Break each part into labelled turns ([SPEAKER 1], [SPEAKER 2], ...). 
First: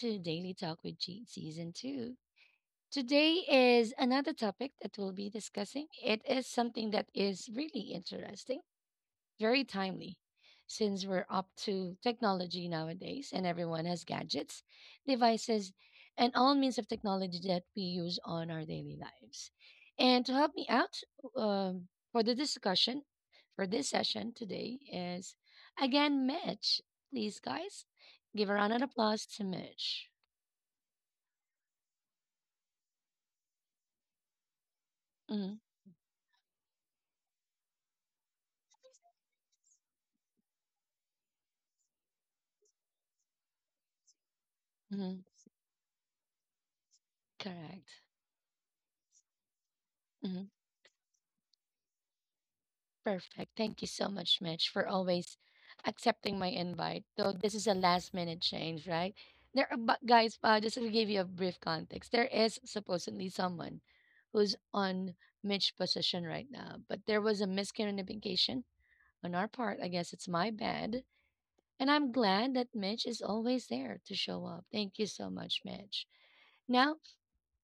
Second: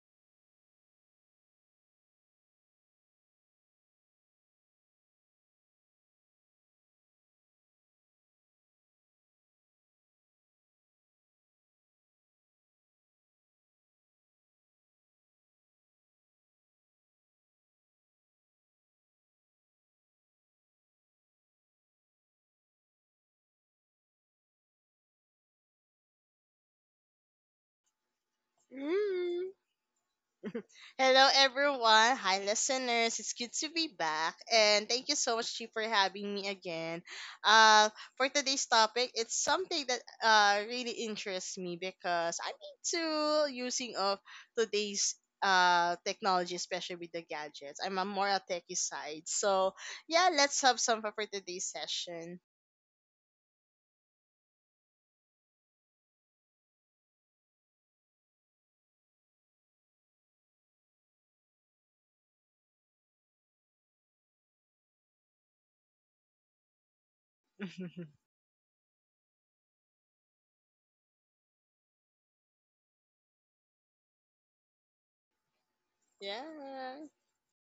[SPEAKER 1] to Daily Talk with G Season 2. Today is another topic that we'll be discussing. It is something that is really interesting very timely. Since we're up to technology nowadays and everyone has gadgets, devices, and all means of technology that we use on our daily lives. And to help me out for the discussion for this session today is again Mitch. Please, guys, give a round of applause to
[SPEAKER 2] Mm.
[SPEAKER 1] Mitch.
[SPEAKER 2] Hello, everyone. Hi, listeners. It's good to be back. And thank you so much,
[SPEAKER 1] Mm-hmm.
[SPEAKER 2] Chi, for having me again. Uh, for today's topic, it's something that really interests me because I'm into using of today's
[SPEAKER 1] Mm-hmm.
[SPEAKER 2] technology, especially with the gadgets. I'm
[SPEAKER 1] Correct.
[SPEAKER 2] a more a techie side. So, yeah,
[SPEAKER 1] Mm-hmm.
[SPEAKER 2] let's have some fun for today's session.
[SPEAKER 1] Perfect. Thank you so much, Mitch, for always accepting my invite. Though this is a last minute change, right? There, are, but guys, just to give you a brief context, there is supposedly someone who's on Mitch position right now, but there was a miscommunication on our part. I guess it's my bad, and I'm glad that Mitch is always there to show up. Thank you so much, Mitch.
[SPEAKER 2] Yeah.
[SPEAKER 1] Now,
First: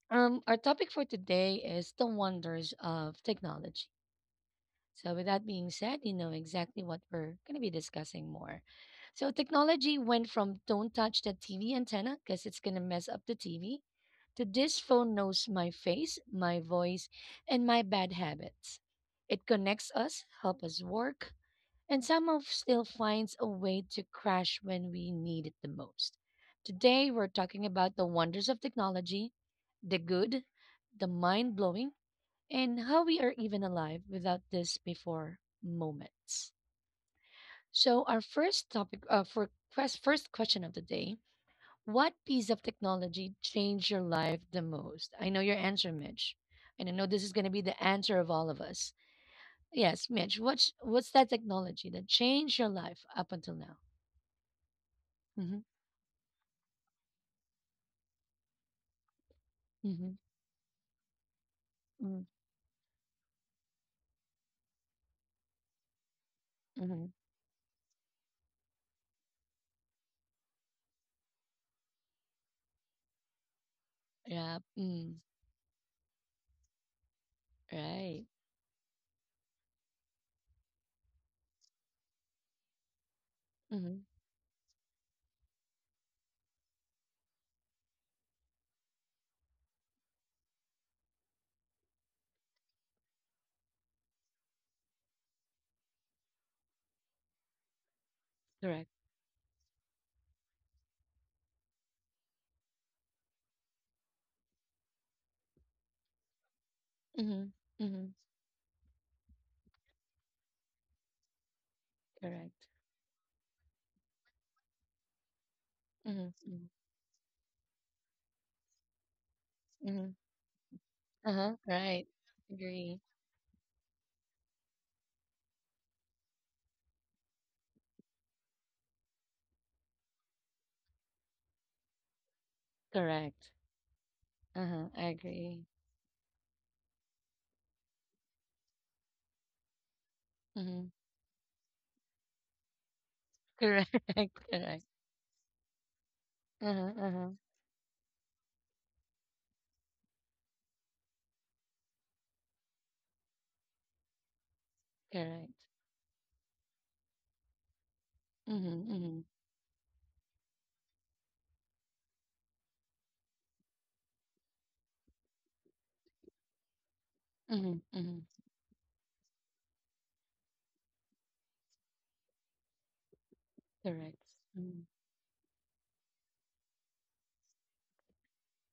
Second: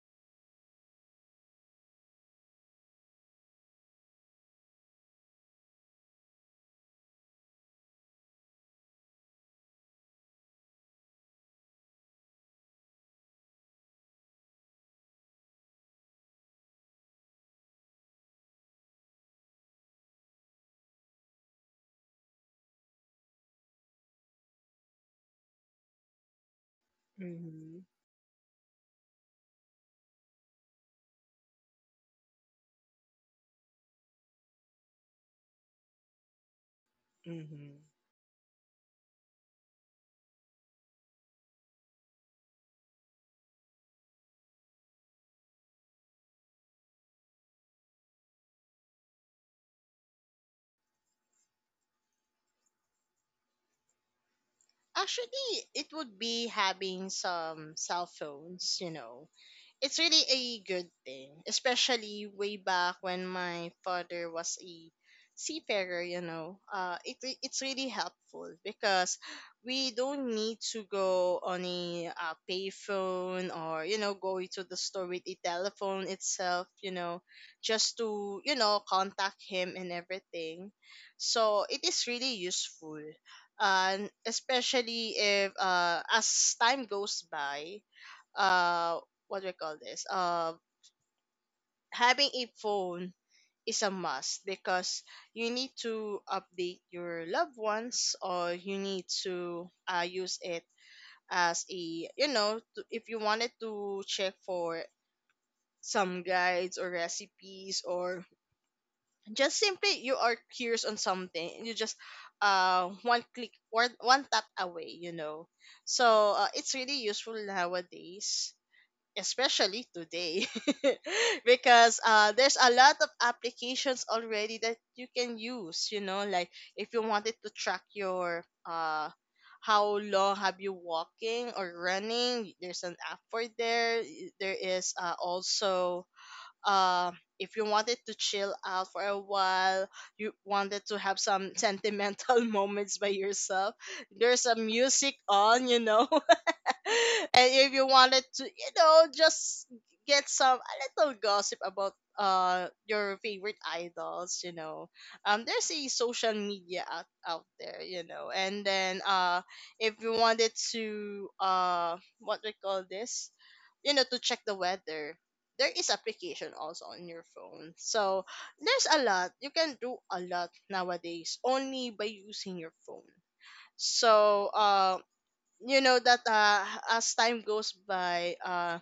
[SPEAKER 1] our topic for today is the wonders of technology. So, with that being said, you know exactly what we're going to be discussing more. So, technology went from don't touch the TV antenna because it's going to mess up the TV to this phone knows my face, my voice, and my bad habits. It connects us, helps us work, and somehow still finds a way to crash when we need it the most. Today, we're talking
[SPEAKER 2] Mm-hmm.
[SPEAKER 1] about the wonders of technology, the good, the mind blowing, and how we are even alive without this before moments.
[SPEAKER 2] Mm-hmm.
[SPEAKER 1] So, our first topic first question of the day. What piece of technology changed your life the most? I know your answer, Mitch. And I know this is going to be the answer of all of us. Yes, Mitch, what's that technology that changed your life up until now? hmm
[SPEAKER 2] Actually, it would be having some cell phones, you know, it's
[SPEAKER 1] hmm
[SPEAKER 2] really a good thing, especially
[SPEAKER 1] mm
[SPEAKER 2] way back when my father was a seafarer. You know, uh,
[SPEAKER 1] hmm
[SPEAKER 2] it re- it's really helpful because we don't need to go on a payphone, or going
[SPEAKER 1] Yeah.
[SPEAKER 2] to the store with a telephone itself. Just
[SPEAKER 1] Right.
[SPEAKER 2] to contact him and everything. So it is really useful.
[SPEAKER 1] hmm
[SPEAKER 2] And especially if as time goes by, uh, what do we call this? Having a phone is a must because you need to update your loved ones, or you
[SPEAKER 1] Correct.
[SPEAKER 2] need to use it as a to, if you wanted to check for some guides or
[SPEAKER 1] hmm
[SPEAKER 2] recipes,
[SPEAKER 1] hmm
[SPEAKER 2] or just simply you are curious on something, and you just
[SPEAKER 1] Correct.
[SPEAKER 2] one click or one tap away, so it's
[SPEAKER 1] hmm
[SPEAKER 2] really useful nowadays, especially
[SPEAKER 1] hmm
[SPEAKER 2] today.
[SPEAKER 1] Uh huh.
[SPEAKER 2] Because
[SPEAKER 1] Right.
[SPEAKER 2] there's a lot of
[SPEAKER 1] Agree.
[SPEAKER 2] applications already that you can use, like, if you wanted to track your how long have you walking or running, there's an app for
[SPEAKER 1] Correct.
[SPEAKER 2] there. There is
[SPEAKER 1] Uh-huh. I agree.
[SPEAKER 2] also, uh, if you wanted to chill out for a while, you wanted to
[SPEAKER 1] Mm-hmm.
[SPEAKER 2] have some sentimental moments by yourself,
[SPEAKER 1] Correct.
[SPEAKER 2] there's a
[SPEAKER 1] Correct.
[SPEAKER 2] music on,
[SPEAKER 1] Uh-huh. Uh-huh.
[SPEAKER 2] and if you wanted to, just get some a little gossip about your favorite idols,
[SPEAKER 1] Correct.
[SPEAKER 2] there's a social media out there, and then
[SPEAKER 1] Mm-hmm. Mm-hmm.
[SPEAKER 2] if you wanted to, what we call this, to check the weather. There is application also on your phone.
[SPEAKER 1] Mm-hmm.
[SPEAKER 2] So
[SPEAKER 1] Mm-hmm.
[SPEAKER 2] there's a lot. You can do a lot nowadays only by using your phone.
[SPEAKER 1] Correct.
[SPEAKER 2] So,
[SPEAKER 1] Mm-hmm.
[SPEAKER 2] you know that as time goes by, uh,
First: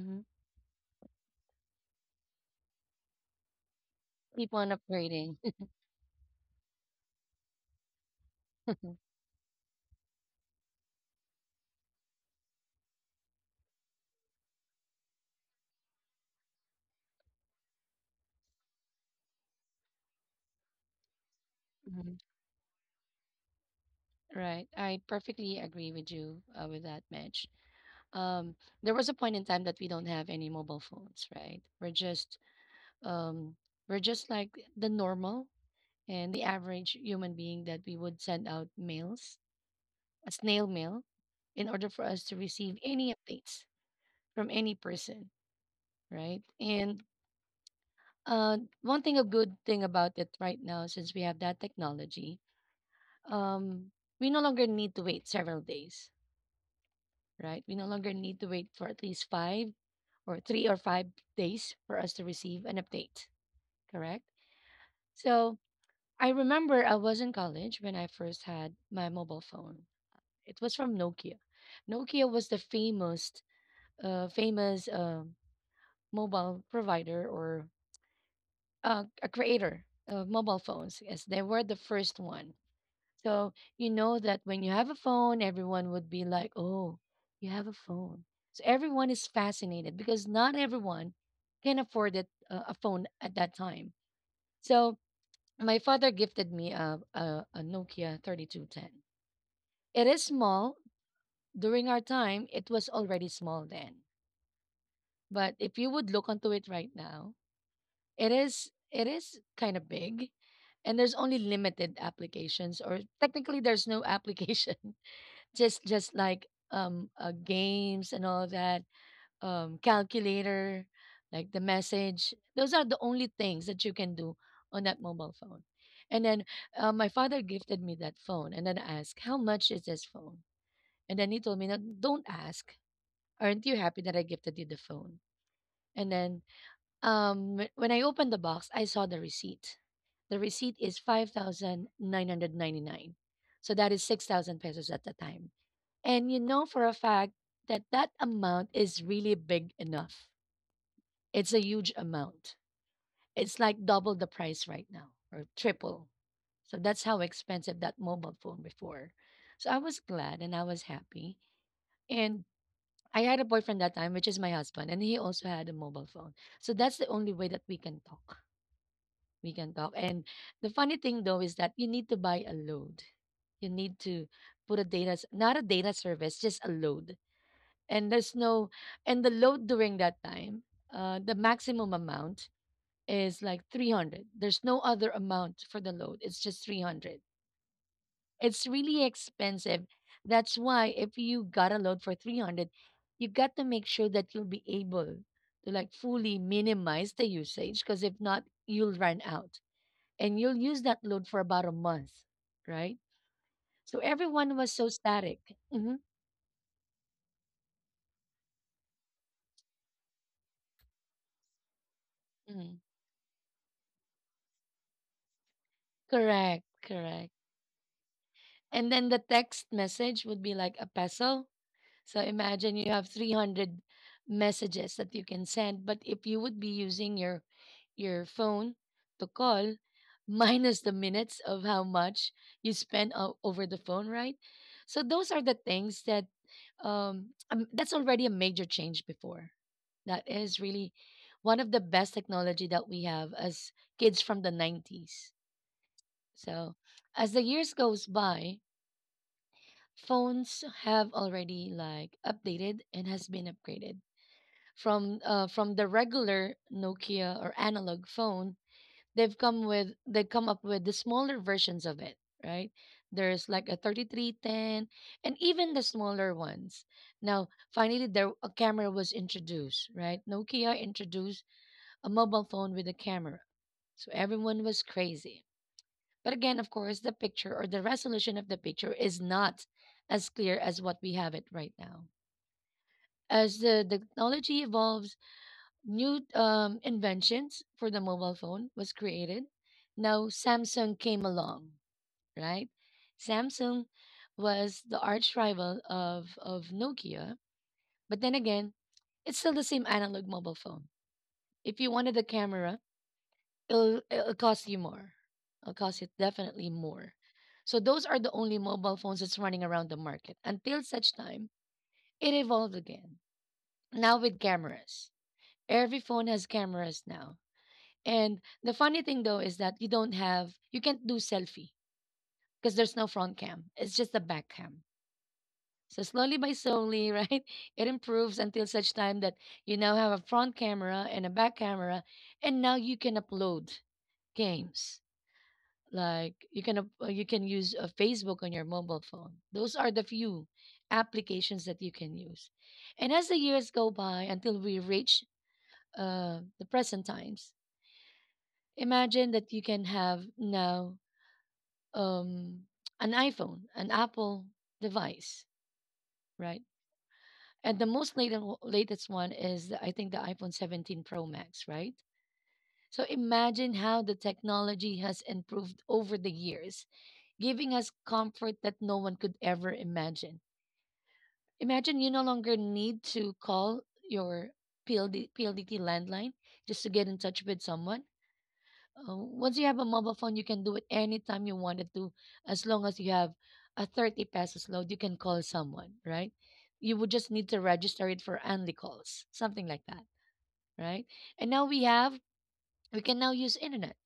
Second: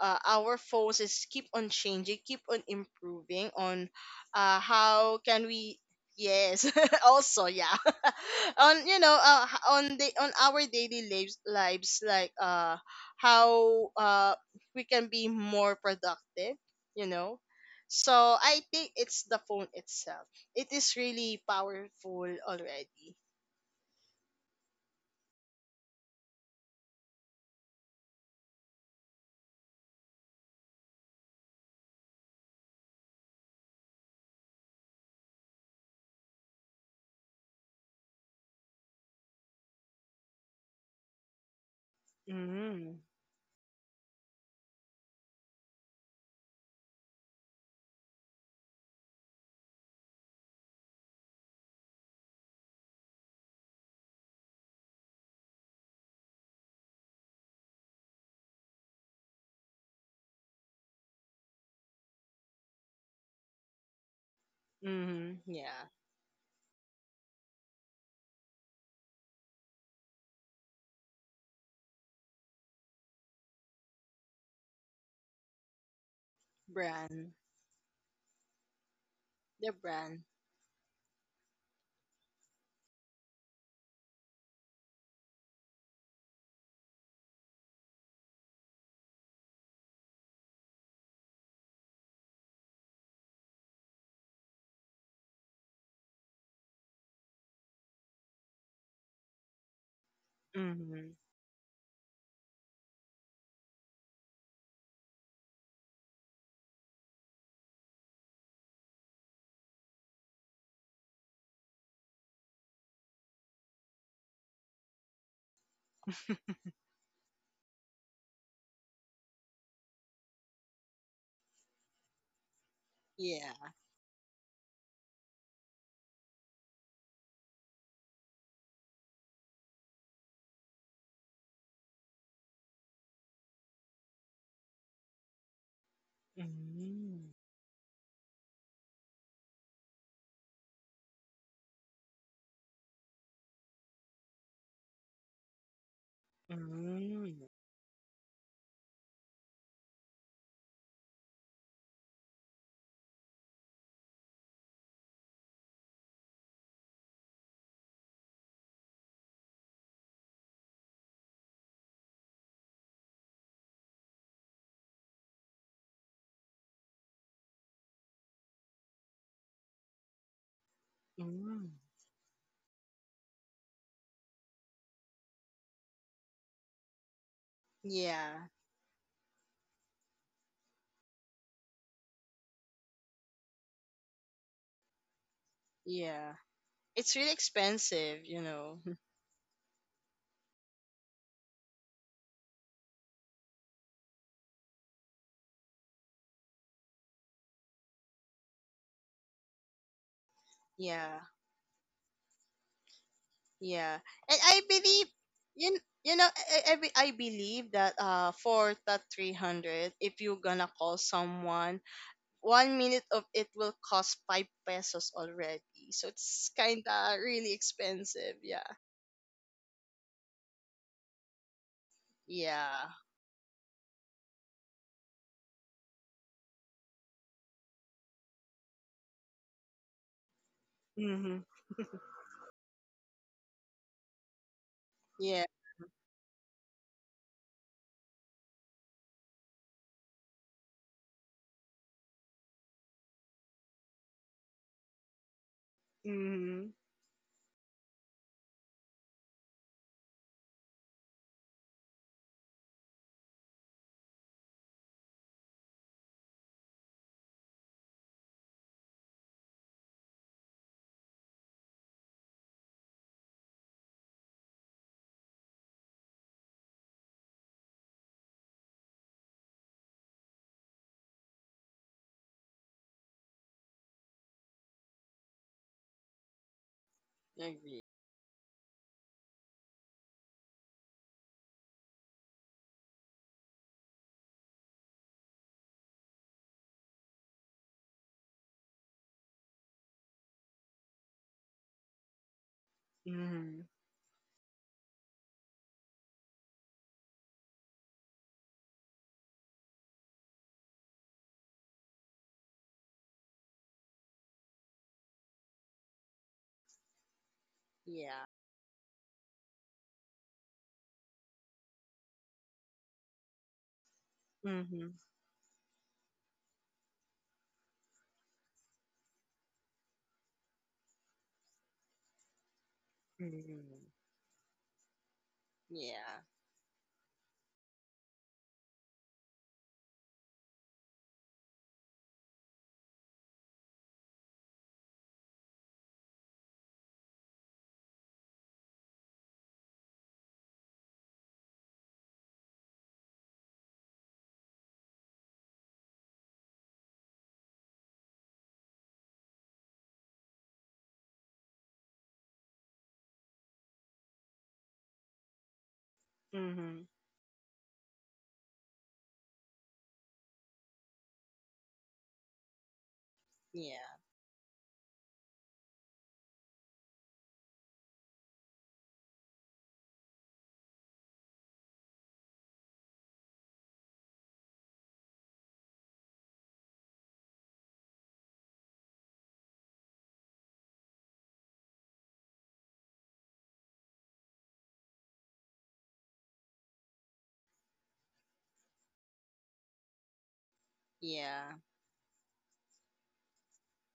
[SPEAKER 2] uh our phones is keep on changing, keep on improving on
[SPEAKER 1] Keep on
[SPEAKER 2] how
[SPEAKER 1] upgrading.
[SPEAKER 2] can we, yes, also, yeah, on,
[SPEAKER 1] hmm
[SPEAKER 2] on the on our daily lives like, how we can be more productive, you know. So I think it's the phone itself. It is really powerful already.
[SPEAKER 1] Right. I perfectly agree with you with that, Mitch. Um, there was a point in time that we don't have any mobile phones, right? Um, we're just like the normal and the average human being that we would send out mails, a snail mail, in order for us to receive
[SPEAKER 2] Mm-hmm.
[SPEAKER 1] any updates from any person, right? And one thing, a good thing about it right now, since we have that technology, um, we no longer need to wait several days, right? We no longer need to wait for at least 5 or 3 or 5 days for us to receive an update, correct?
[SPEAKER 2] Mm-hmm.
[SPEAKER 1] So
[SPEAKER 2] Yeah.
[SPEAKER 1] I remember I was in college when I first had my mobile phone. It was from Nokia. Nokia was the famous, uh, famous uh, mobile provider
[SPEAKER 2] Brand.
[SPEAKER 1] or a
[SPEAKER 2] The
[SPEAKER 1] creator
[SPEAKER 2] brand.
[SPEAKER 1] of mobile phones. Yes, they were the first one. So you know that when you have a phone, everyone would be like, "Oh, you have a phone." So everyone is fascinated because not everyone can afford it, a phone at that time. So my father gifted me a Nokia 3210. It is small.
[SPEAKER 2] Mhm.
[SPEAKER 1] During our time, it was already small then. But if you would look onto it right now, it is kind of big and there's only limited applications or technically there's no application. Just like games and all that, calculator, like the message. Those are the only things that
[SPEAKER 2] Yeah.
[SPEAKER 1] you can do on that mobile phone. And then my father gifted me that phone and then I asked, "How much is this phone?" And then he told me, "No, don't ask. Aren't you happy that I gifted you the phone?" And then
[SPEAKER 2] Mm.
[SPEAKER 1] when I opened the box, I saw the receipt. The receipt is 5,999. So that is 6,000 pesos at the time. And you know for a fact
[SPEAKER 2] Mm.
[SPEAKER 1] that that amount is really big enough. It's a huge amount. It's like double the price right now or triple. So that's how expensive that mobile phone before. So I was glad and I was happy. And I had a boyfriend that time, which is my husband, and he also had a mobile phone. So that's the only way that we can talk. We can talk. And the funny thing though is that
[SPEAKER 2] Mm.
[SPEAKER 1] you need to buy a load. You need to put a data, not a data service, just a load. And there's
[SPEAKER 2] Yeah.
[SPEAKER 1] no, and the load during that time, the maximum amount is like 300. There's no other amount for the load. It's
[SPEAKER 2] Yeah.
[SPEAKER 1] just 300.
[SPEAKER 2] It's really expensive, you
[SPEAKER 1] It's
[SPEAKER 2] know.
[SPEAKER 1] really expensive. That's why if you got a load for 300, you got to make sure that you'll be able to like fully minimize the usage because if not, you'll run out and you'll use that loan
[SPEAKER 2] Yeah.
[SPEAKER 1] for about a month, right? So
[SPEAKER 2] Yeah. And
[SPEAKER 1] everyone
[SPEAKER 2] I
[SPEAKER 1] was so
[SPEAKER 2] believe
[SPEAKER 1] static.
[SPEAKER 2] you,
[SPEAKER 1] hmm
[SPEAKER 2] you know I, be- I believe that for that 300, if you're gonna call someone,
[SPEAKER 1] Mm-hmm.
[SPEAKER 2] 1 minute of it will cost 5 pesos already. So it's
[SPEAKER 1] Correct,
[SPEAKER 2] kind of
[SPEAKER 1] correct.
[SPEAKER 2] really expensive. Yeah.
[SPEAKER 1] And then the text message would be like a peso, So imagine you
[SPEAKER 2] Yeah.
[SPEAKER 1] have 300 messages that you can send, but if you would be using your phone to call minus the minutes
[SPEAKER 2] Mhm.
[SPEAKER 1] of how much you spend over the phone, right? So those are
[SPEAKER 2] Yeah.
[SPEAKER 1] the things that that's already a major change before. That is really one of the best technology that we have as kids from the 90s. So
[SPEAKER 2] Mhm.
[SPEAKER 1] as the years goes by, phones have already like updated and has been upgraded from the regular Nokia or analog phone. They come up with the smaller versions of it, right? There's like a 3310 and even the smaller ones. Now, finally there a camera was introduced, right? Nokia introduced a mobile phone with a camera. So everyone was crazy but again, of course, the
[SPEAKER 2] I
[SPEAKER 1] picture or the
[SPEAKER 2] agree.
[SPEAKER 1] resolution of the picture is not as clear as what we have it right now. As the technology evolves, new inventions for the mobile phone was created. Now Samsung came along, right?
[SPEAKER 2] Mhm.
[SPEAKER 1] Samsung was the arch rival of Nokia. But then again, it's still the same analog mobile phone. If you wanted a camera, it'll cost you more. It'll cost you definitely more. So those are the
[SPEAKER 2] Yeah.
[SPEAKER 1] only mobile phones that's running around the market until such time it evolved again. Now with
[SPEAKER 2] Mhm.
[SPEAKER 1] cameras. Every phone has cameras now. And the funny thing though is that you don't have you can't do selfie because there's no front cam. It's
[SPEAKER 2] Mhm.
[SPEAKER 1] just the back cam. So
[SPEAKER 2] Yeah.
[SPEAKER 1] slowly by slowly, right? It improves until such time that you now have a front camera and a back camera and now you can upload games like you can use Facebook on your mobile phone. Those are the few applications that you can use. And as the years go by until we reach the present times, imagine that you can have now um, an iPhone, an Apple device, right?
[SPEAKER 2] Mhm.
[SPEAKER 1] And the most latest one is I think the iPhone 17 Pro Max, right? So imagine
[SPEAKER 2] Yeah.
[SPEAKER 1] how the technology has improved over the years giving us comfort that no one could ever imagine. Imagine you no longer need to call your PLD, landline just to get in touch with someone. Once you have a mobile phone, you can do it anytime you wanted to, as long as you have a 30 pesos load, you can call someone, right? You would just need to register it for only calls, something like that, right? And now
[SPEAKER 2] Yeah.
[SPEAKER 1] we can now use internet.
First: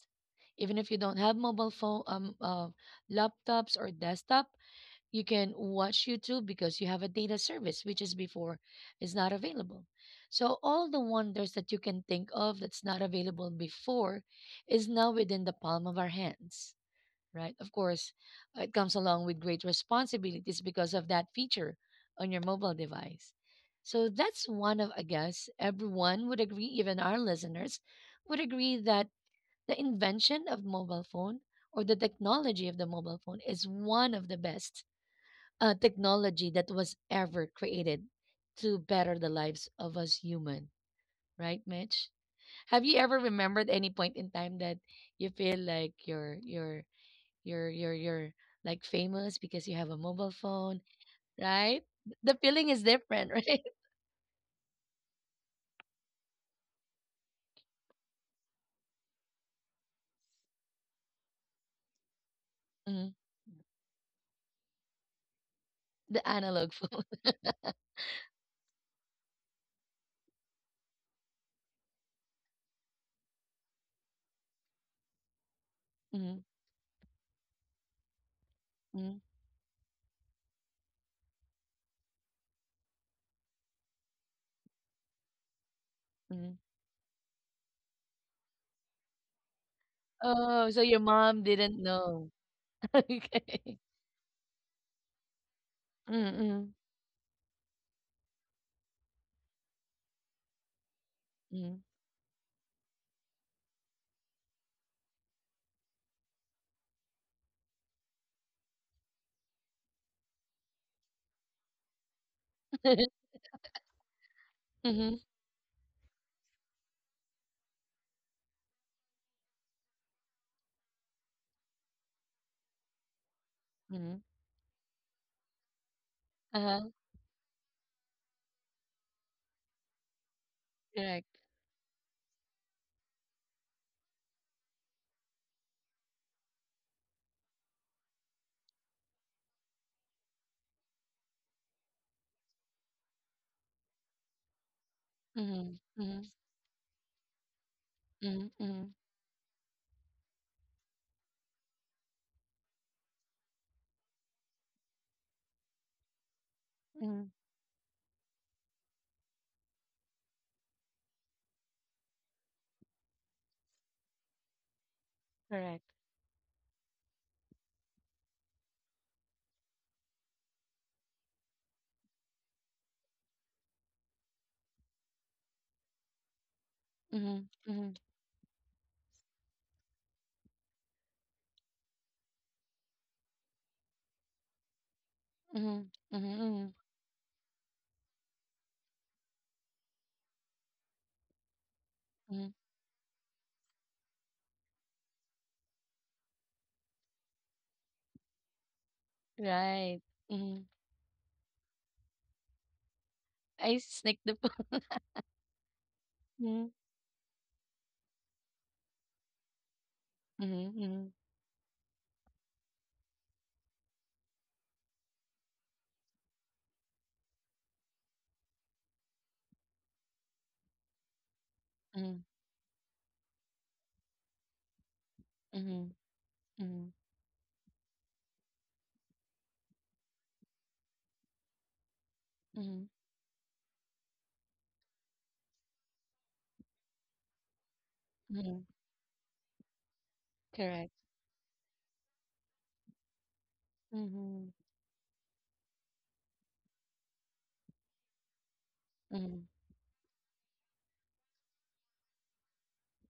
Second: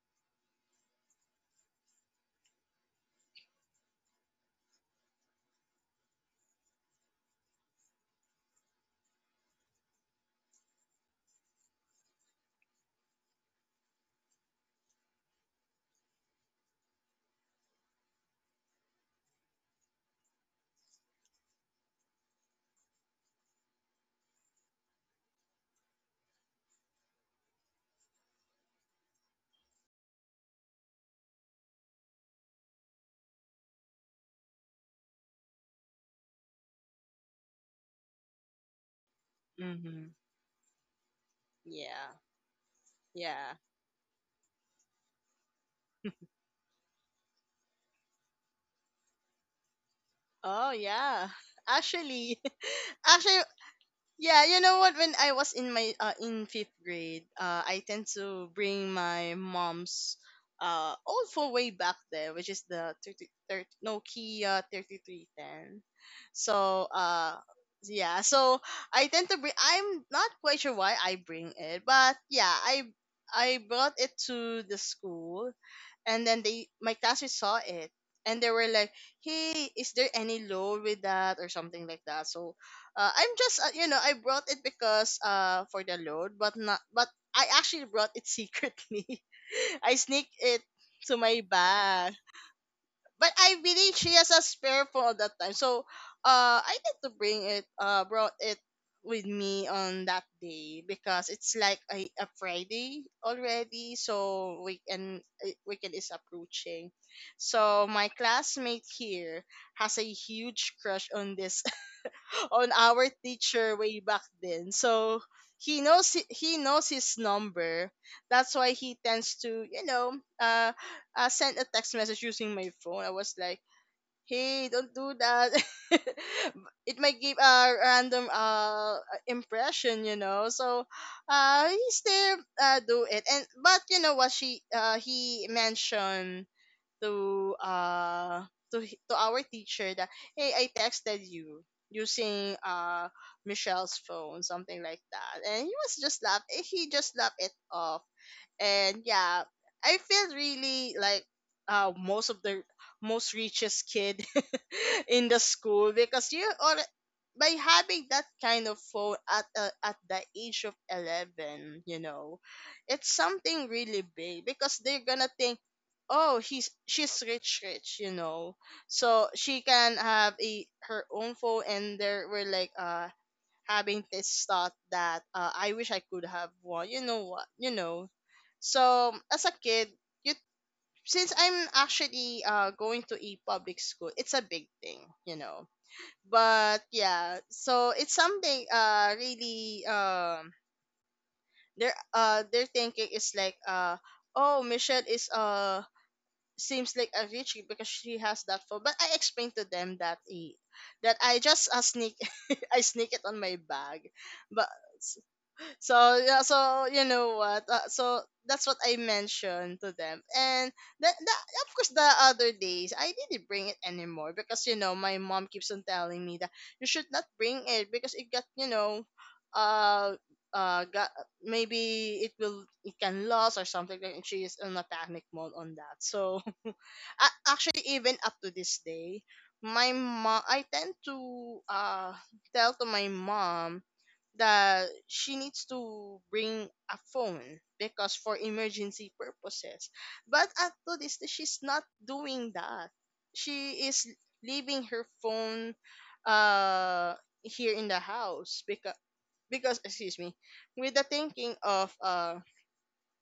[SPEAKER 1] Even if you don't have mobile phone, laptops or desktop, you can watch YouTube because you have a data service, which is before is not available. So all the wonders that you can think of that's not available before is now within the palm of our hands, right? Of course, it comes along with great responsibilities because of that feature on your mobile device. So that's one of, I guess, everyone would agree, even our listeners would agree that the invention of mobile phone or the technology of the mobile phone is one of the best technology that was ever created to better the lives of
[SPEAKER 2] Mhm.
[SPEAKER 1] us human, right, Mitch?
[SPEAKER 2] Yeah.
[SPEAKER 1] Have you ever
[SPEAKER 2] Yeah.
[SPEAKER 1] remembered any point in time that you feel like you're like famous because you have a mobile
[SPEAKER 2] Oh,
[SPEAKER 1] phone,
[SPEAKER 2] yeah.
[SPEAKER 1] right?
[SPEAKER 2] Actually,
[SPEAKER 1] The feeling is different.
[SPEAKER 2] actually,
[SPEAKER 1] Right.
[SPEAKER 2] yeah, you know what? When I was in fifth grade, I tend to bring my mom's old phone way back there, which is the
[SPEAKER 1] Mhm.
[SPEAKER 2] 30, thirty Nokia 3310.
[SPEAKER 1] The analog
[SPEAKER 2] So,
[SPEAKER 1] phone.
[SPEAKER 2] yeah, so I tend to bring. I'm not quite sure why I bring it, but yeah, I brought it to the school, and then
[SPEAKER 1] Mhm,
[SPEAKER 2] they my classmates saw it, and they were like,
[SPEAKER 1] mhm,
[SPEAKER 2] "Hey, is there any load with that or something like that?" So, I'm just, I brought it because for the load, but
[SPEAKER 1] mhm.
[SPEAKER 2] not but I actually brought it secretly. I sneak it
[SPEAKER 1] Oh, so
[SPEAKER 2] to
[SPEAKER 1] your
[SPEAKER 2] my
[SPEAKER 1] mom didn't
[SPEAKER 2] bag,
[SPEAKER 1] know.
[SPEAKER 2] but I
[SPEAKER 1] Okay.
[SPEAKER 2] believe she has a spare phone at that time. So, I
[SPEAKER 1] Mm-hmm.
[SPEAKER 2] need to bring it, brought it with me on that day, because it's like
[SPEAKER 1] Mm-hmm.
[SPEAKER 2] a Friday already, so weekend, is approaching. So my classmate here has a huge crush on our teacher way back then. So
[SPEAKER 1] Mm-hmm.
[SPEAKER 2] he knows, he knows his number. That's why he tends to, uh, send a text message using my phone. I was like, "Hey, don't do that." It
[SPEAKER 1] Uh-huh.
[SPEAKER 2] might give a random impression, So,
[SPEAKER 1] Correct.
[SPEAKER 2] he still do it. And but, you know what, she he mentioned to, to our teacher that, "Hey, I texted you using Michelle's phone," something like that, and he
[SPEAKER 1] Mm-hmm.
[SPEAKER 2] was just
[SPEAKER 1] Mm-hmm.
[SPEAKER 2] he just laughed it off.
[SPEAKER 1] Mm-hmm.
[SPEAKER 2] And yeah, I feel really like, most of the most richest kid in the school, because you, or
[SPEAKER 1] Mhm.
[SPEAKER 2] by having that kind of phone at, at the age of 11, you know. It's something really big because they're gonna think,
[SPEAKER 1] Correct.
[SPEAKER 2] "Oh, he's she's rich, rich," you know. So she can have a her own phone. And there were like, having this thought that, "I wish I could have one." You know what?
[SPEAKER 1] Mhm. Mhm.
[SPEAKER 2] So, as a kid, you, Since I'm actually, going to a public school, it's a big thing, you know.
[SPEAKER 1] Mhm. Mhm.
[SPEAKER 2] But
[SPEAKER 1] Mhm.
[SPEAKER 2] yeah, so it's something, really, their, their
[SPEAKER 1] Mhm.
[SPEAKER 2] thinking is like, "Oh, Michelle is seems like a rich because she has that phone." But I explained to them
[SPEAKER 1] Right.
[SPEAKER 2] that, e
[SPEAKER 1] Mhm.
[SPEAKER 2] that I just, sneak, I sneak it on my
[SPEAKER 1] I
[SPEAKER 2] bag.
[SPEAKER 1] sneak the
[SPEAKER 2] But
[SPEAKER 1] food.
[SPEAKER 2] so, yeah,
[SPEAKER 1] Mhm.
[SPEAKER 2] so, you know what, so that's what I mentioned to them. And that,
[SPEAKER 1] Mhm.
[SPEAKER 2] that of course, the other days I didn't bring it anymore, because, you know, my mom keeps on telling me that you should not bring it, because it got, you know, uh got, maybe it
[SPEAKER 1] Mhm.
[SPEAKER 2] will it can lose or something, like she is in a panic mode on that.
[SPEAKER 1] Mhm.
[SPEAKER 2] So,
[SPEAKER 1] Mhm. Mhm.
[SPEAKER 2] actually even up to this day, my mom, I tend to, uh tell to
[SPEAKER 1] Mhm.
[SPEAKER 2] my mom that she needs to bring a phone because for
[SPEAKER 1] Mhm.
[SPEAKER 2] emergency purposes. But up to
[SPEAKER 1] Correct.
[SPEAKER 2] this day, she's not doing that. She is
[SPEAKER 1] Mhm.
[SPEAKER 2] leaving her phone, uh here in the house, because,
[SPEAKER 1] Mhm.
[SPEAKER 2] excuse me, with the thinking of,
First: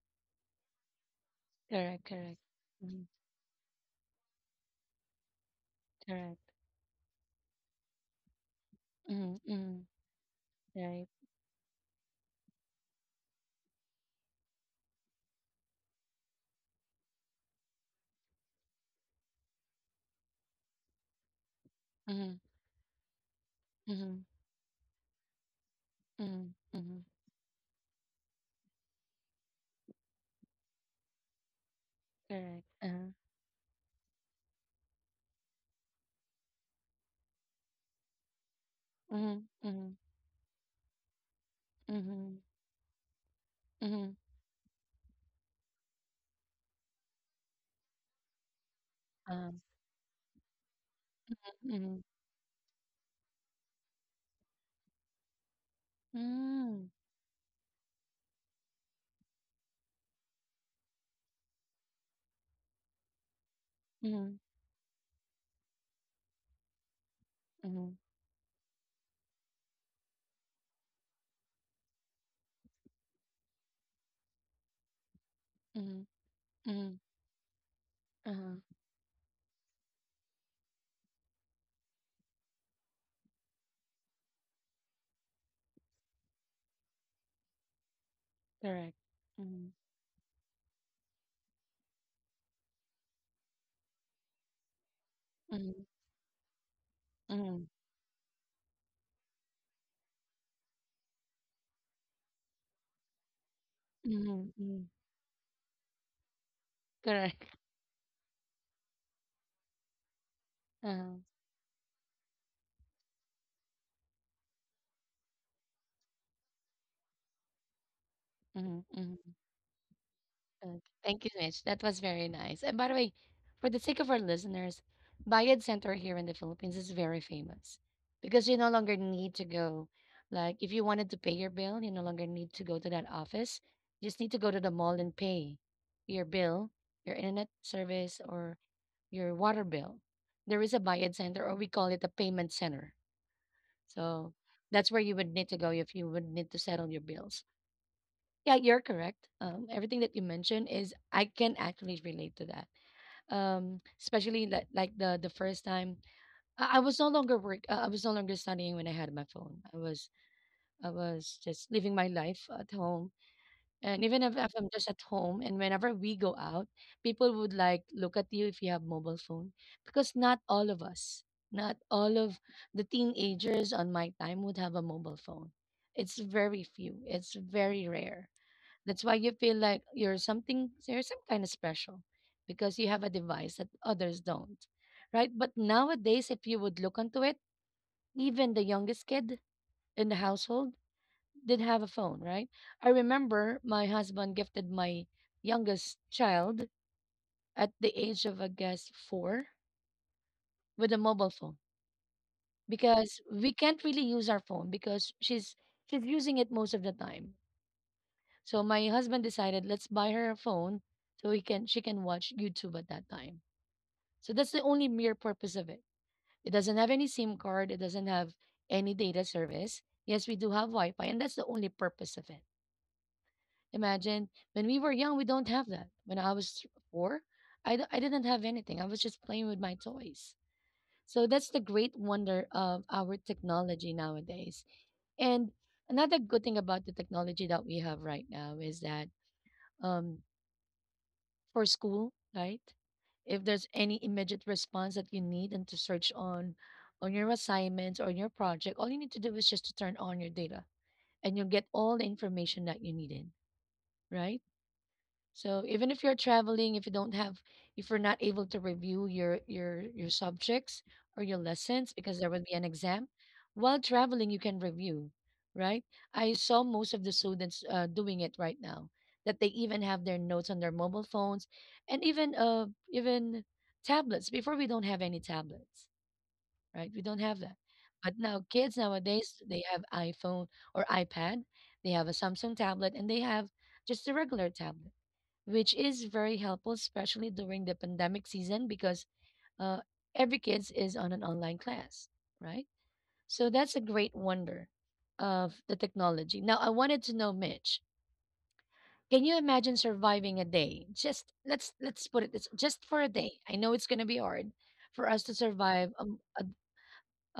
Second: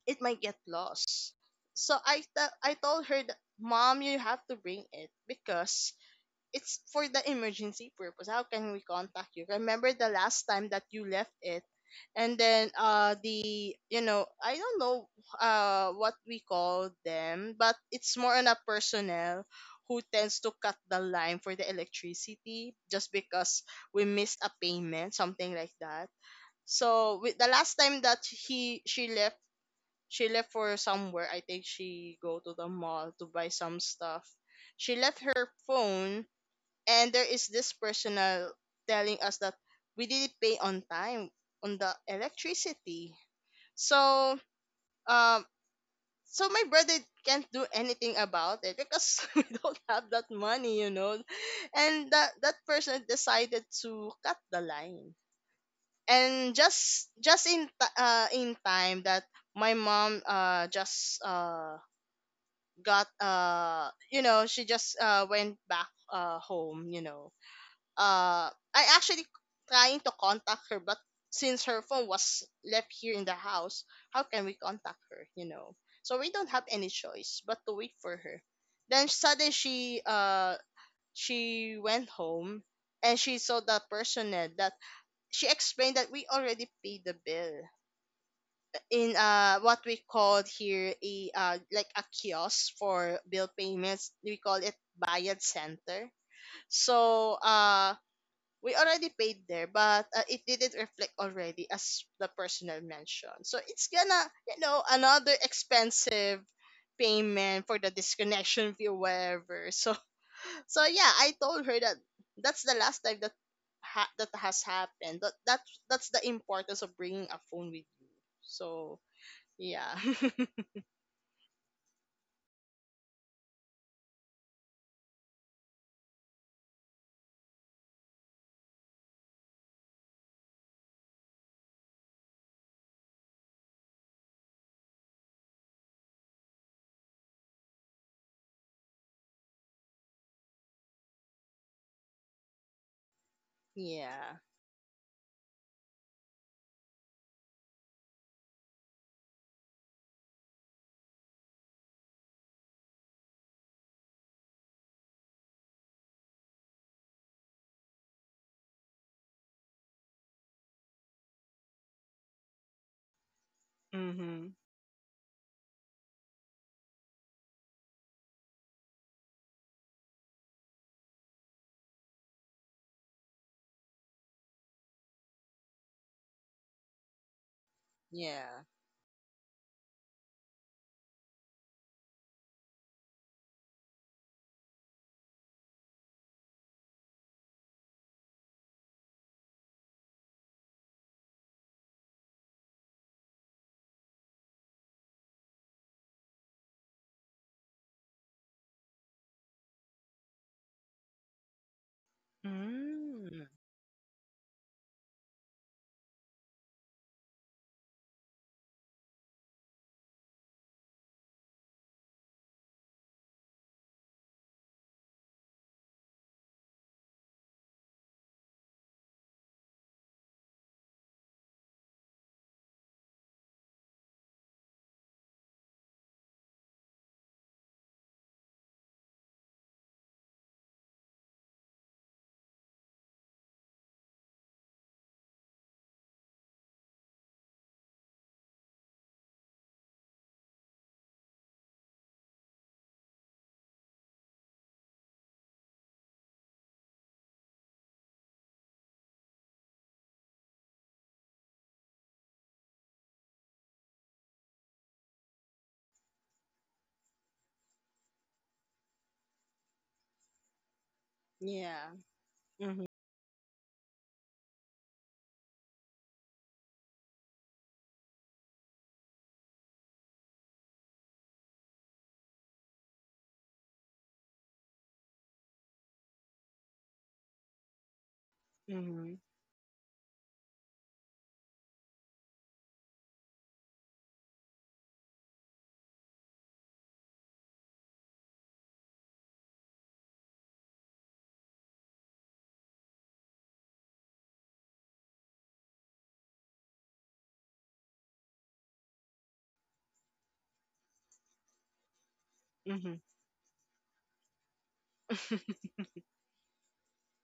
[SPEAKER 2] it might get lost. So
[SPEAKER 1] Correct.
[SPEAKER 2] I,
[SPEAKER 1] Correct.
[SPEAKER 2] I told
[SPEAKER 1] Mhm.
[SPEAKER 2] her that, "Mom, you have to bring it, because
[SPEAKER 1] Correct.
[SPEAKER 2] it's for the emergency purpose. How can we contact
[SPEAKER 1] Mhm.
[SPEAKER 2] you?
[SPEAKER 1] Mhm.
[SPEAKER 2] Remember the last time that you
[SPEAKER 1] Right.
[SPEAKER 2] left it, and then, the, I don't know, what we call them, but it's more on a personnel who tends to cut the line for the
[SPEAKER 1] Mhm.
[SPEAKER 2] electricity just because we
[SPEAKER 1] Mhm.
[SPEAKER 2] missed a payment," something like that.
[SPEAKER 1] Mhm. Mhm.
[SPEAKER 2] So, with the last time that he she left, she left for somewhere. I think she go to
[SPEAKER 1] Correct.
[SPEAKER 2] the
[SPEAKER 1] Uh-huh.
[SPEAKER 2] mall to buy some stuff. She left her phone, and there is this personnel telling us
[SPEAKER 1] Mhm.
[SPEAKER 2] that
[SPEAKER 1] Mhm.
[SPEAKER 2] we didn't pay on time on the
[SPEAKER 1] Mhm.
[SPEAKER 2] electricity.
[SPEAKER 1] Mhm.
[SPEAKER 2] So, um, my brother can't do anything about it, because we
[SPEAKER 1] Uh-huh.
[SPEAKER 2] don't have that money, you know.
[SPEAKER 1] Mhm.
[SPEAKER 2] And that person decided to cut the line. And
[SPEAKER 1] Mm.
[SPEAKER 2] just in time that my mom, just, got,
[SPEAKER 1] Mhm.
[SPEAKER 2] she just, went back, home,
[SPEAKER 1] Mhm.
[SPEAKER 2] uh I actually trying to contact her, but since her phone was left here in the house, how can we contact her, you know,
[SPEAKER 1] Mhm.
[SPEAKER 2] so we don't have any
[SPEAKER 1] Mhm.
[SPEAKER 2] choice but to wait for her.
[SPEAKER 1] Uh-huh.
[SPEAKER 2] Then suddenly she, she went home, and she saw the personnel that she explained that we already paid the bill
[SPEAKER 1] Correct.
[SPEAKER 2] in,
[SPEAKER 1] Mhm.
[SPEAKER 2] what we called here a, like a kiosk for bill payments. We call it Bayad
[SPEAKER 1] Mhm.
[SPEAKER 2] Center. So,
[SPEAKER 1] Mhm.
[SPEAKER 2] we already paid there, but, it didn't reflect already as the personal mention. So it's gonna,
[SPEAKER 1] Mhm, mhm.
[SPEAKER 2] another expensive
[SPEAKER 1] Correct.
[SPEAKER 2] payment for the disconnection fee or whatever. So so yeah,
[SPEAKER 1] Uh-huh.
[SPEAKER 2] I told her that that's the last time that, that has happened. That's the importance of bringing a phone with you.
[SPEAKER 1] Mhm,
[SPEAKER 2] So
[SPEAKER 1] mhm.
[SPEAKER 2] yeah.
[SPEAKER 1] Good. Thank you, Mitch. That was very nice. And by the way, for the sake of our listeners, Bayad Center here in the Philippines is very famous because you no longer need to go. Like, if you wanted to pay your bill, you no longer need to go to that office. You just need to go to the mall and pay your bill, your internet service, or your water bill. There is a Bayad Center, or we call it a payment center. So
[SPEAKER 2] Yeah.
[SPEAKER 1] that's where you would need to go if you would need to settle your bills. Yeah, you're correct. Everything that you mentioned is I can actually relate to that. Especially that like the first time I was no longer work. I was no longer studying when I had my phone. I was just living my life at home. And even if
[SPEAKER 2] Mm-hmm.
[SPEAKER 1] I'm just at home, and whenever we go out, people would like look at you if you have mobile phone because not all of us, not all of the teenagers on my time would have a mobile phone. It's very few. It's very rare,
[SPEAKER 2] Yeah.
[SPEAKER 1] that's why you feel like you're something, you're some kind of special because you have a device that others don't, right? But nowadays, if you would look into it, even the youngest kid in the household did have a phone, right? I remember my husband gifted my youngest child at the age of, I guess, four with a mobile phone because we
[SPEAKER 2] Mm-hmm.
[SPEAKER 1] can't really use our phone because she's using it most of the time. So my husband decided, let's buy her a phone so he can, she can watch YouTube at that time. So that's the only mere purpose of it. It doesn't have any SIM card, it doesn't have any data service. Yes, we do have Wi-Fi, and that's the only purpose of it. Imagine when we were young, we don't have that. When I was four, I didn't have anything. I was just playing with my toys. So that's the great wonder of our technology nowadays. And another good thing about the technology that we have right now is that, um, for school, right? If there's any immediate response that you need and to search on your assignments or your project, all you need to do is just to turn on your data and you'll get all the information that you needed, right? So even if you're traveling, if you don't have, if you're not able to review your your subjects or your lessons
[SPEAKER 2] Yeah.
[SPEAKER 1] because there will be an
[SPEAKER 2] Mm-hmm.
[SPEAKER 1] exam, while traveling you can review, right? I saw most of the students doing it right now. That they even have their notes on their mobile phones, and even tablets. Before we don't have any tablets, right? We don't have that. But now kids
[SPEAKER 2] Mm-hmm.
[SPEAKER 1] nowadays they have iPhone or iPad, they have a Samsung tablet, and they have just a regular tablet, which is very helpful, especially during the pandemic season because, uh, every kids is on an online class, right? So that's a great wonder of the technology. Now, I wanted to know, Mitch, can you imagine surviving a day? Just let's put it this just for a
[SPEAKER 2] Mm-hmm.
[SPEAKER 1] day. I know it's going to be hard for us to survive um, a,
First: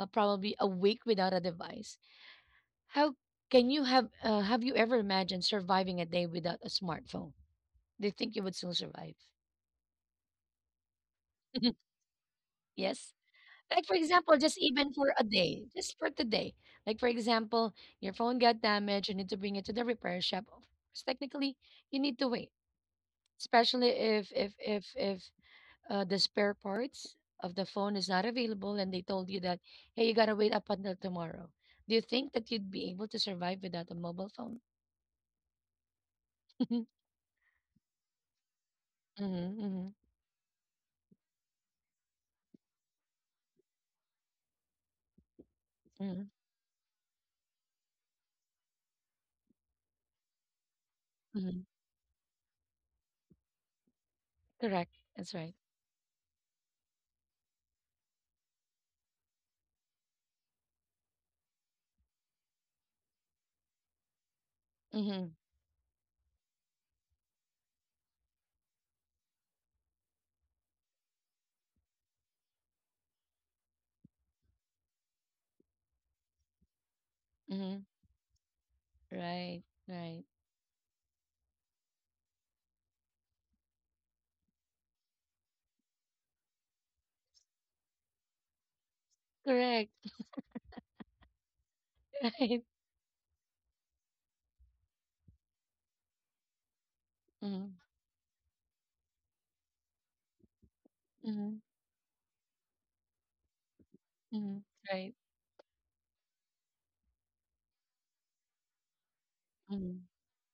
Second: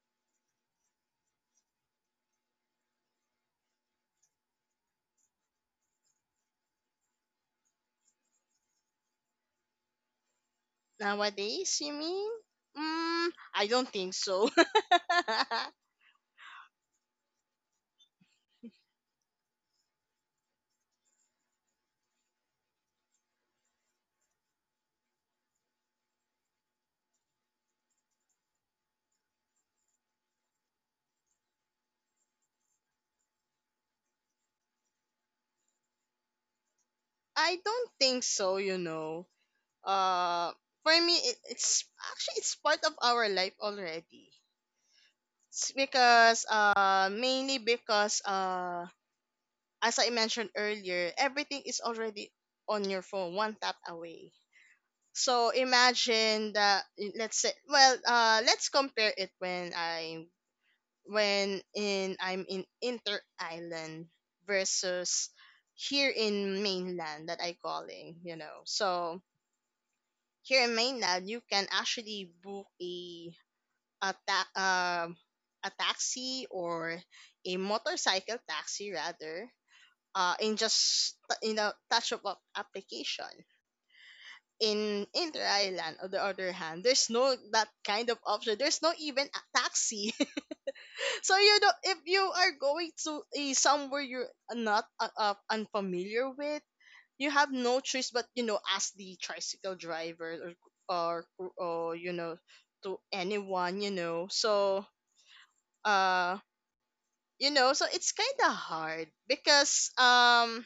[SPEAKER 1] a, probably a week without a device. How can you have you ever imagined surviving a day without a smartphone? Do you think you would still survive?
[SPEAKER 2] Nowadays, you mean?
[SPEAKER 1] Yes.
[SPEAKER 2] Mm, I
[SPEAKER 1] Like
[SPEAKER 2] don't
[SPEAKER 1] for
[SPEAKER 2] think
[SPEAKER 1] example,
[SPEAKER 2] so.
[SPEAKER 1] just even for a day, just for today. Like for example, your phone got damaged, you need to bring it to the repair shop. Of course, technically, you need to wait, especially if the spare parts of the phone is not available, and they told you that, hey, you gotta wait up until tomorrow. Do you think that you'd be able to survive without a mobile phone? Hmm.
[SPEAKER 2] I don't think so, you know.
[SPEAKER 1] Hmm.
[SPEAKER 2] Uh, for me, it, it's actually it's part of our life already. It's
[SPEAKER 1] Hmm.
[SPEAKER 2] because, mainly because, as I mentioned earlier, everything
[SPEAKER 1] Hmm.
[SPEAKER 2] is already on your phone, one tap away.
[SPEAKER 1] Correct. That's
[SPEAKER 2] So
[SPEAKER 1] right.
[SPEAKER 2] imagine that, let's say, well, let's compare it, when I when in I'm in Inter Island versus
[SPEAKER 1] Hmm.
[SPEAKER 2] here in mainland that I calling, you know. So here in mainland, you can actually book a, a ta- um a taxi, or a
[SPEAKER 1] Hmm.
[SPEAKER 2] motorcycle taxi rather,
[SPEAKER 1] Right. Right.
[SPEAKER 2] in just, touch up application. In Inter Island, on the other hand, there's no that kind of option. There's no even a taxi.
[SPEAKER 1] Correct.
[SPEAKER 2] So, you know, if you are
[SPEAKER 1] Right.
[SPEAKER 2] going to a somewhere you're not, unfamiliar with, you have no
[SPEAKER 1] Mm-hmm.
[SPEAKER 2] choice but, ask the tricycle driver, or,
[SPEAKER 1] Mm-hmm.
[SPEAKER 2] you know, to anyone, you know.
[SPEAKER 1] Mm-hmm. Right.
[SPEAKER 2] Uh so it's kind of hard because
[SPEAKER 1] Mhm,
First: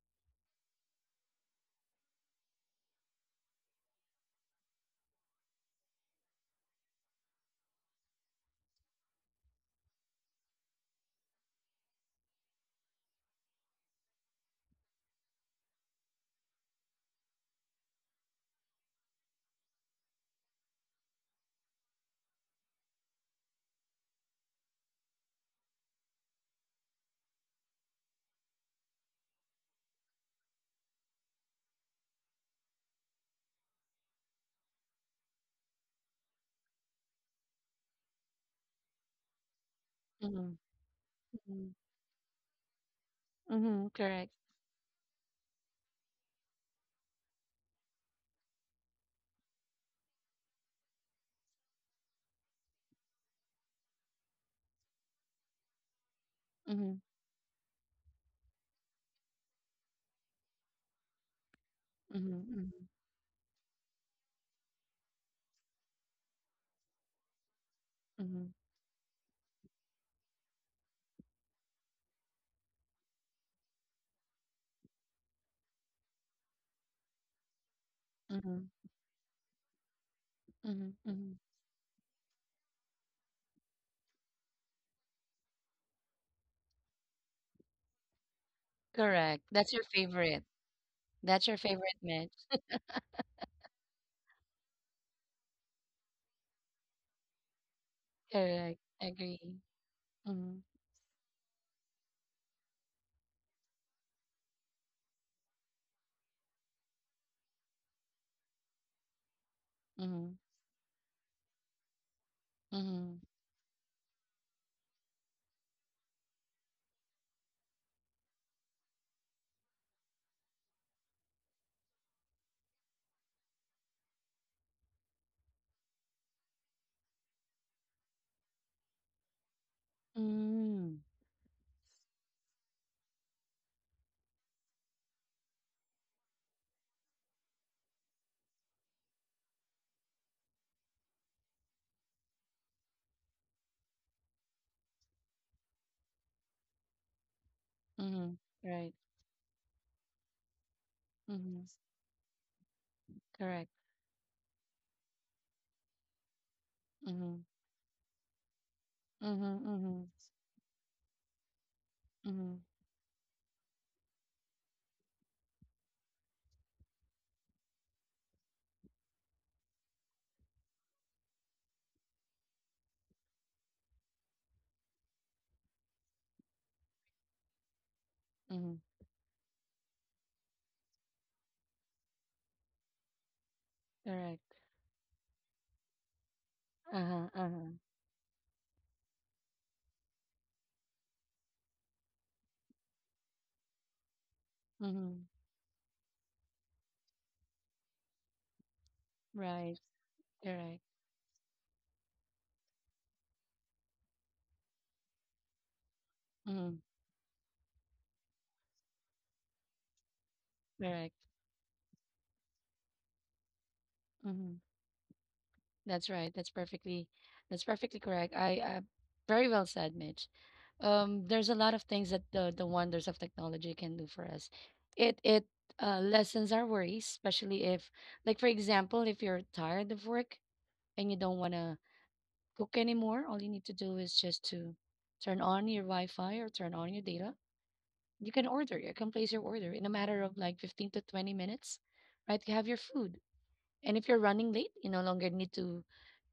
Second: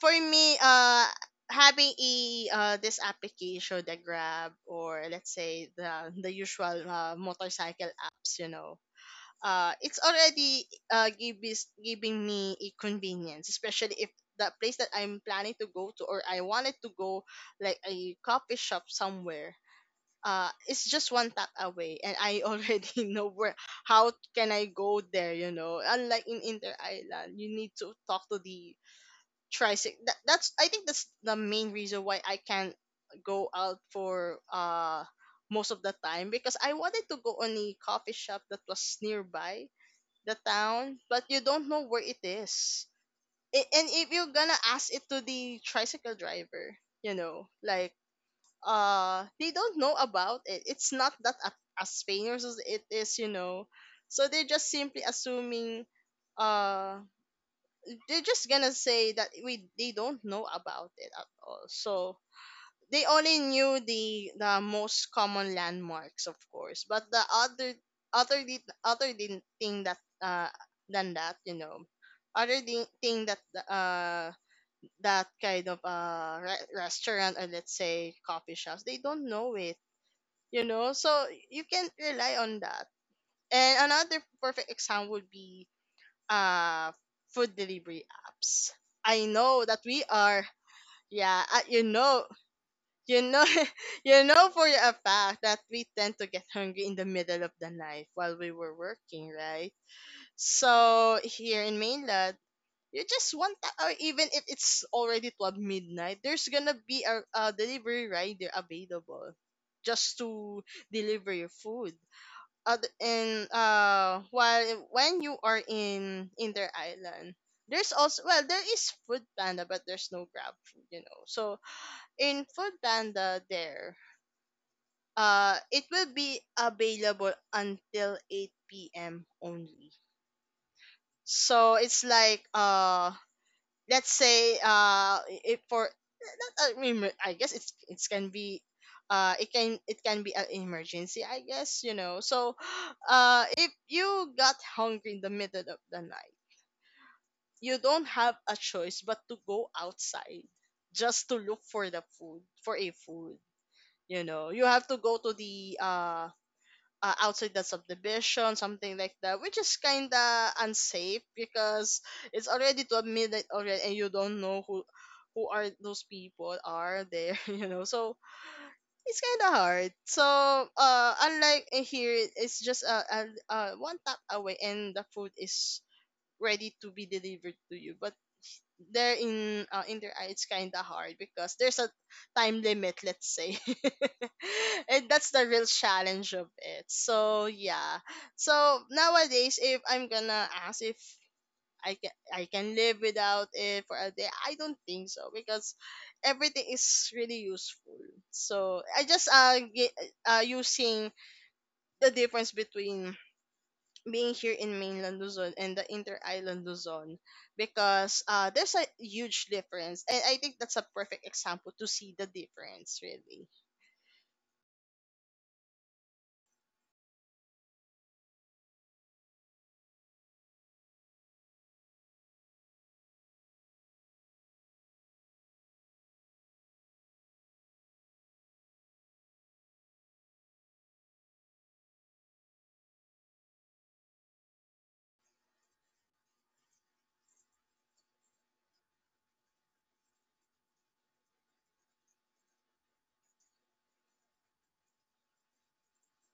[SPEAKER 2] for me, having a this application, the Grab, or let's say the usual motorcycle apps, it's already giving me a convenience, especially if the place that I'm planning to go to, or I wanted to go, like a coffee shop somewhere. It's just one tap away, and I already know where. How can I go there? Unlike in Inter Island, you need to talk to the tricycle. That's, I think that's the main reason why I can't go out for most of the time, because I wanted to go on a coffee shop that was nearby the
[SPEAKER 1] mhm,
[SPEAKER 2] town, but you don't
[SPEAKER 1] mhm,
[SPEAKER 2] know where it is. And
[SPEAKER 1] mhm,
[SPEAKER 2] if
[SPEAKER 1] correct.
[SPEAKER 2] you're gonna ask it to the tricycle driver, like they don't know about it. It's not that as famous as it is. So they're just simply assuming uh
[SPEAKER 1] Mhm,
[SPEAKER 2] they're just gonna say that we they don't know about it at all. So
[SPEAKER 1] mhm, mhm,
[SPEAKER 2] they only knew the most common landmarks, of course. But the other
[SPEAKER 1] mhm,
[SPEAKER 2] thing that than that, thing uh that kind of restaurant, or let's say coffee
[SPEAKER 1] mhm,
[SPEAKER 2] shops, they don't know it.
[SPEAKER 1] mhm,
[SPEAKER 2] So
[SPEAKER 1] mhm.
[SPEAKER 2] you can rely on that. And another perfect example would be uh food delivery apps. I
[SPEAKER 1] Correct.
[SPEAKER 2] know
[SPEAKER 1] That's
[SPEAKER 2] that
[SPEAKER 1] your
[SPEAKER 2] we are,
[SPEAKER 1] favorite.
[SPEAKER 2] yeah,
[SPEAKER 1] That's your favorite match.
[SPEAKER 2] you know you know for a fact that we tend to get hungry in the middle of the night while we were
[SPEAKER 1] Correct.
[SPEAKER 2] working,
[SPEAKER 1] Agree.
[SPEAKER 2] right?
[SPEAKER 1] Mhm,
[SPEAKER 2] So here in mainland, you just want that, or even if it's already 12 midnight, there's gonna be a delivery rider available just
[SPEAKER 1] mhm,
[SPEAKER 2] to deliver your food, other
[SPEAKER 1] mhm,
[SPEAKER 2] in while when you are in their island. There's also, well, there is Food Panda, but there's no Grab Food, so in Food Panda, there it will be available until 8 p.m only.
[SPEAKER 1] mhm,
[SPEAKER 2] So it's like, let's say, if for not a emer- I guess it can be, it can be an emergency, I guess, so. If you got hungry in the middle of the night, you don't have
[SPEAKER 1] mhm.
[SPEAKER 2] a
[SPEAKER 1] Right.
[SPEAKER 2] choice but to go outside just to look
[SPEAKER 1] Mhm.
[SPEAKER 2] for the food for a food.
[SPEAKER 1] Correct.
[SPEAKER 2] You have to go to the outside
[SPEAKER 1] Mhm,
[SPEAKER 2] the subdivision, something like that, which
[SPEAKER 1] mhm,
[SPEAKER 2] is kind
[SPEAKER 1] mhm,
[SPEAKER 2] of unsafe because it's
[SPEAKER 1] mhm,
[SPEAKER 2] already to midnight already, and you don't know who are those people are there, you know. So it's kind of hard. So unlike in here, it's just a one tap away, and the food is ready to be delivered to you. But
[SPEAKER 1] mhm.
[SPEAKER 2] there in their eye, it's kind of hard because there's a time limit, let's say.
[SPEAKER 1] Correct.
[SPEAKER 2] And that's the real challenge of it.
[SPEAKER 1] Uh-huh,
[SPEAKER 2] So
[SPEAKER 1] uh-huh.
[SPEAKER 2] yeah. So nowadays, if I'm gonna ask if I can live without it for a day, I don't think so,
[SPEAKER 1] Mhm.
[SPEAKER 2] because everything is really useful. So I just
[SPEAKER 1] Right. Correct.
[SPEAKER 2] using the difference between being here in mainland Luzon and the inter island
[SPEAKER 1] Mhm.
[SPEAKER 2] Luzon, because there's a huge difference, and I think that's a
[SPEAKER 1] Correct.
[SPEAKER 2] perfect example to see the difference really.
[SPEAKER 1] Mhm. That's right. That's perfectly, correct. I very well said, Mitch. There's a lot of things that the wonders of technology can do for us. It lessens our worries, especially if, like for example, if you're tired of work and you don't want to cook anymore, all you need to do is just to turn on your Wi-Fi or turn on your data. You can order. You can place your order in a matter of like 15 to 20 minutes, right? You have your food. And if you're running late, you no longer need to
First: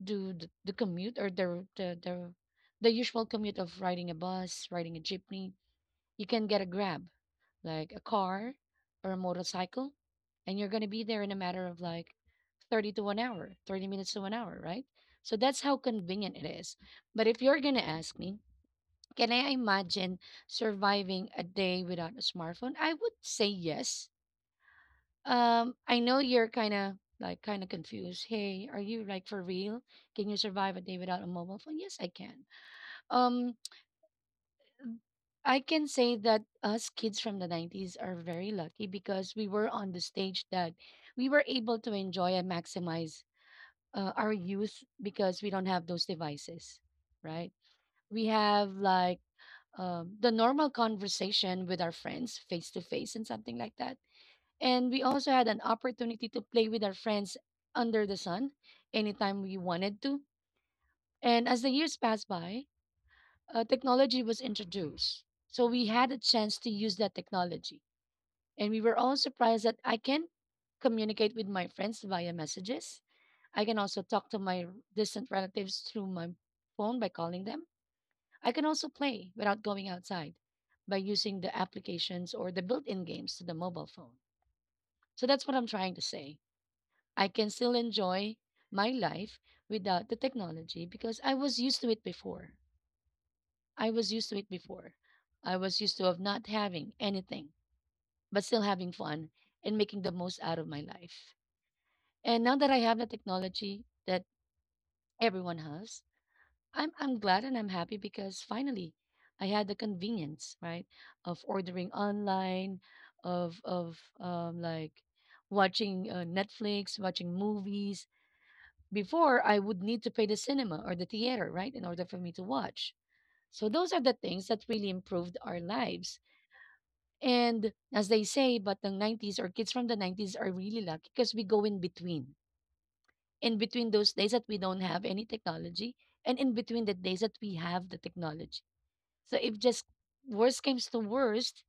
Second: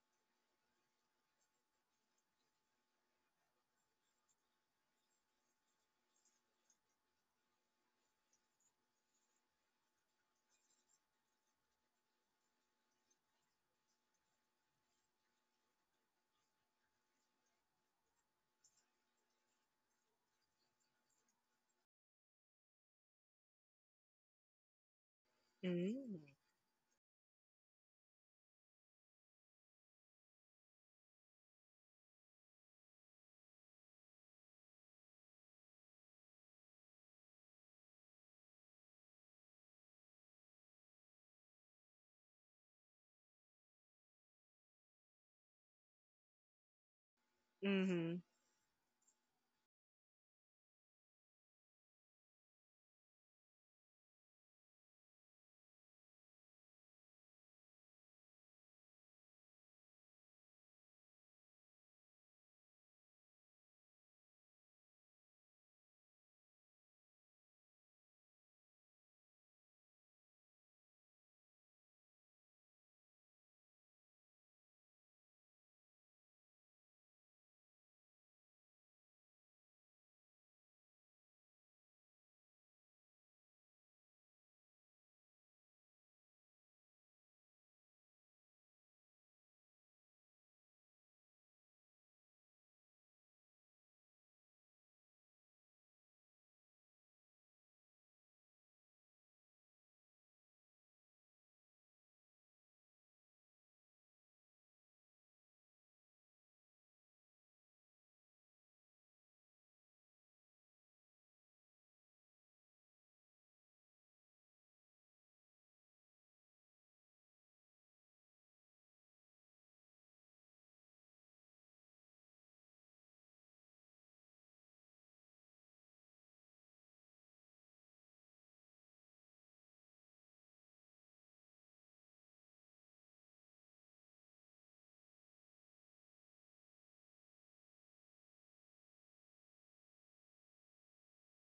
[SPEAKER 1] do the commute or the the usual commute of riding a bus, riding a jeepney. You can get a grab, like a car or a motorcycle, and you're gonna be there in a matter of like 30 to 1 hour, 30 minutes to 1 hour, right? So that's how convenient it is. But if you're gonna ask me, can I imagine surviving a day without a smartphone? I would say yes. I know
[SPEAKER 2] Mm.
[SPEAKER 1] you're kind of like kind of confused. Hey, are you like for real? Can you survive a day without a mobile phone? Yes, I can. Um, I can say that us kids from the 90s are very lucky because we were on the stage that we were able to enjoy and maximize our youth because we don't have those devices, right? We
[SPEAKER 2] Mhm.
[SPEAKER 1] have like, the normal conversation with our friends face to face and something like that. And we also had an opportunity to play with our friends under the sun anytime we wanted to. And as the years passed by, technology was introduced. So we had a chance to use that technology. And we were all surprised that I can communicate with my friends via messages. I can also talk to my distant relatives through my phone by calling them. I can also play without going outside by using the applications or the built in games to the mobile phone. So that's what I'm trying to say. I can still enjoy my life without the technology because I was used to it before. I was used to it before. I was used to of not having anything, but still having fun and making the most out of my life. And now that I have the technology that everyone has, I'm glad and I'm happy because finally I had the convenience, right, of ordering online, of like watching Netflix, watching movies. Before, I would need to pay the cinema or the theater, right, in order for me to watch. So those are the things that really improved our lives. And as they say, but the 90s or kids from the 90s are really lucky because we go in between. In between those days that we don't have any technology and in between the days that we have the technology. So if just worst comes to worst,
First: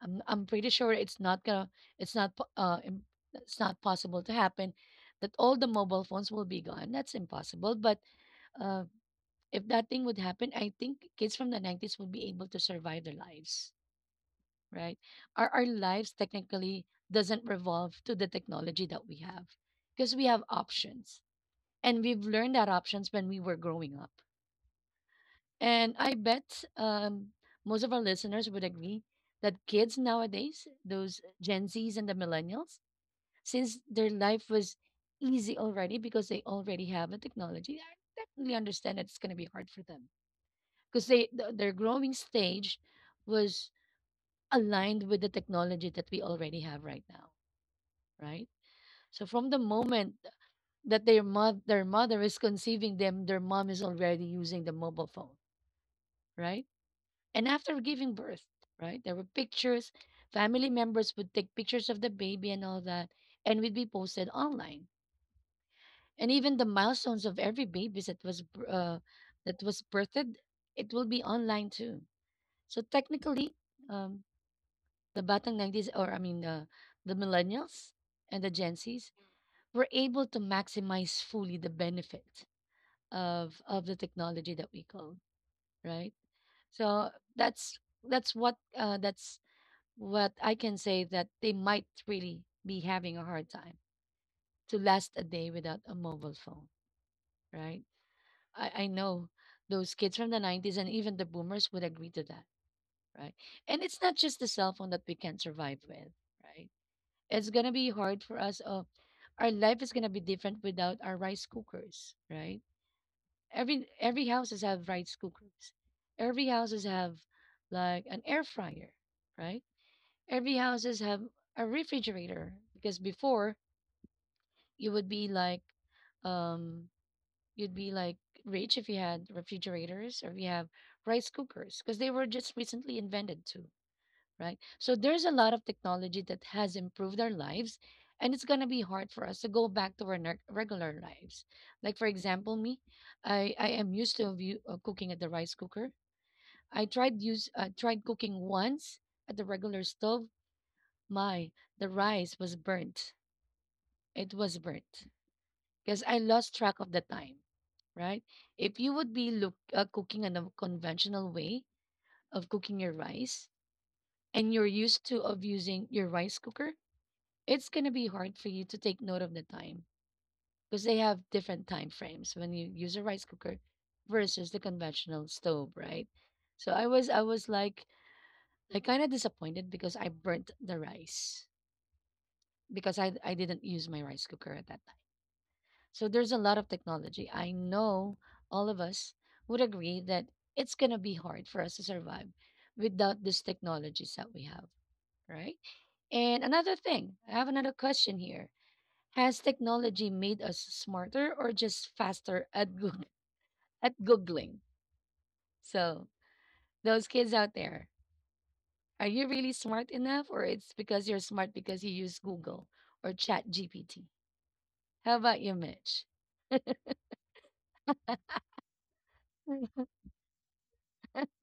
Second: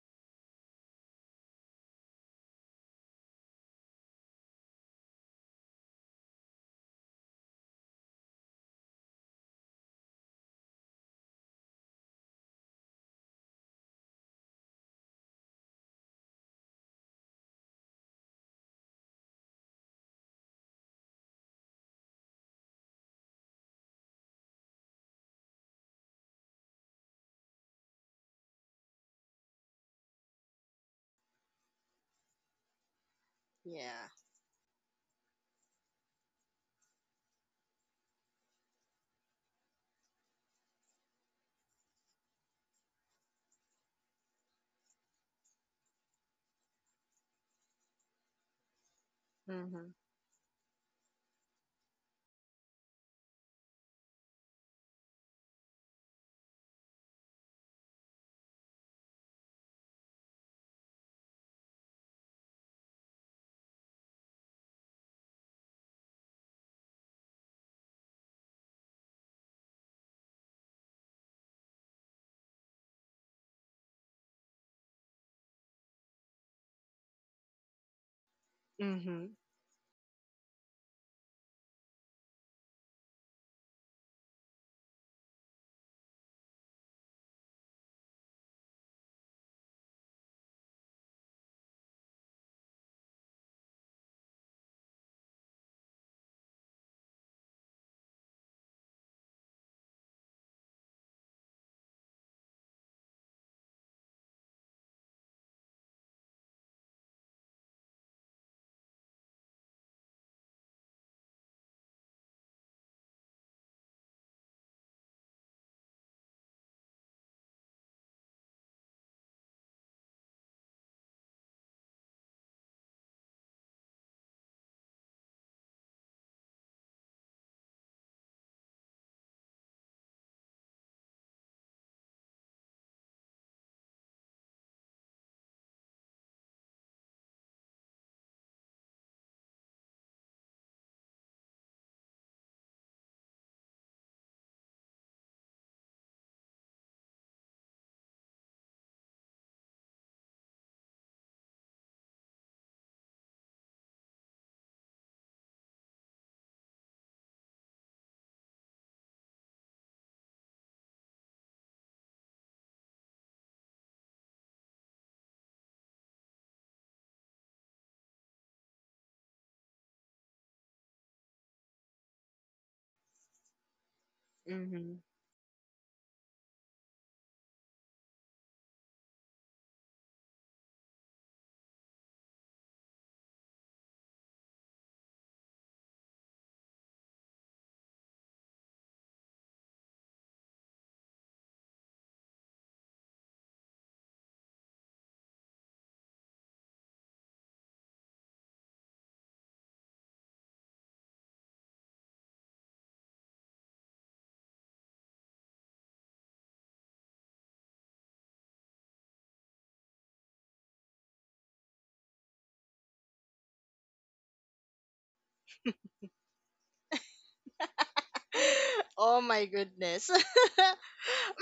[SPEAKER 1] I'm pretty sure it's not gonna, it's not, po- uh, im- it's not possible to happen that all the mobile phones will be gone. That's impossible. But uh, if that thing would happen, I think kids from the 90s would be able to survive their lives, right? Our lives technically doesn't revolve to the technology that we have because we have options and we've learned that options when we were growing up. And I bet, most of our listeners would agree that kids nowadays, those Gen Zs and the millennials, since their
[SPEAKER 2] Yeah.
[SPEAKER 1] life was easy already because they already have the technology, I definitely understand that it's going to be hard for them because their growing stage was aligned with the technology that we already have right now, right? So from the
[SPEAKER 2] Mhm.
[SPEAKER 1] moment that their mother is conceiving them, their mom is already using the mobile phone, right? And after giving birth, right, there were pictures, family members would take pictures of the baby and all that, and would be posted online, and even the milestones of every baby that was that was birthed, it will be online too. So technically, um, the batang 90s, or I mean the millennials and the Gen Zs
[SPEAKER 2] Mhm.
[SPEAKER 1] were able to maximize fully the benefit of the technology that we call, right. So that's that's what that's what I can say that they might really be having a hard time to last a day without a mobile phone, right? I know those kids from the 90s and even the boomers would agree to that, right? And it's not just the cell phone that we can survive with, right? It's gonna be hard for us. Our life is gonna be different without our rice cookers, right? Every houses have rice cookers. Every houses have like an air fryer, right? Every houses have a refrigerator because before you would be like, um, you'd be like rich if you had refrigerators or if you have rice cookers because they were just recently invented too, right? So there's a lot of technology that has improved our lives, and it's gonna be hard for us to go back to our regular lives. Like for example, me, I am used to view, cooking at the rice cooker. I tried cooking once at the regular stove. My The rice was burnt. It was burnt because I lost track of the time, right? If you would be look cooking in a conventional way of cooking your rice, and you're used to of using your rice cooker, it's gonna be hard for you to take note of the time because they have different time frames when you use a rice cooker versus the
[SPEAKER 2] Mhm.
[SPEAKER 1] conventional stove, right? So I was kind of disappointed because I burnt the rice because I didn't use my rice cooker at that time. So there's a lot of technology. I know all of us would agree that it's gonna be hard for us to survive without these technologies that we have, right? And another thing, I have another question here. Has technology made us smarter or just faster at at googling? So, those kids out there, are you really smart enough or it's because you're smart because you use Google or Chat GPT? How about you, Mitch?
[SPEAKER 2] Oh my
[SPEAKER 1] Mm-hmm.
[SPEAKER 2] goodness.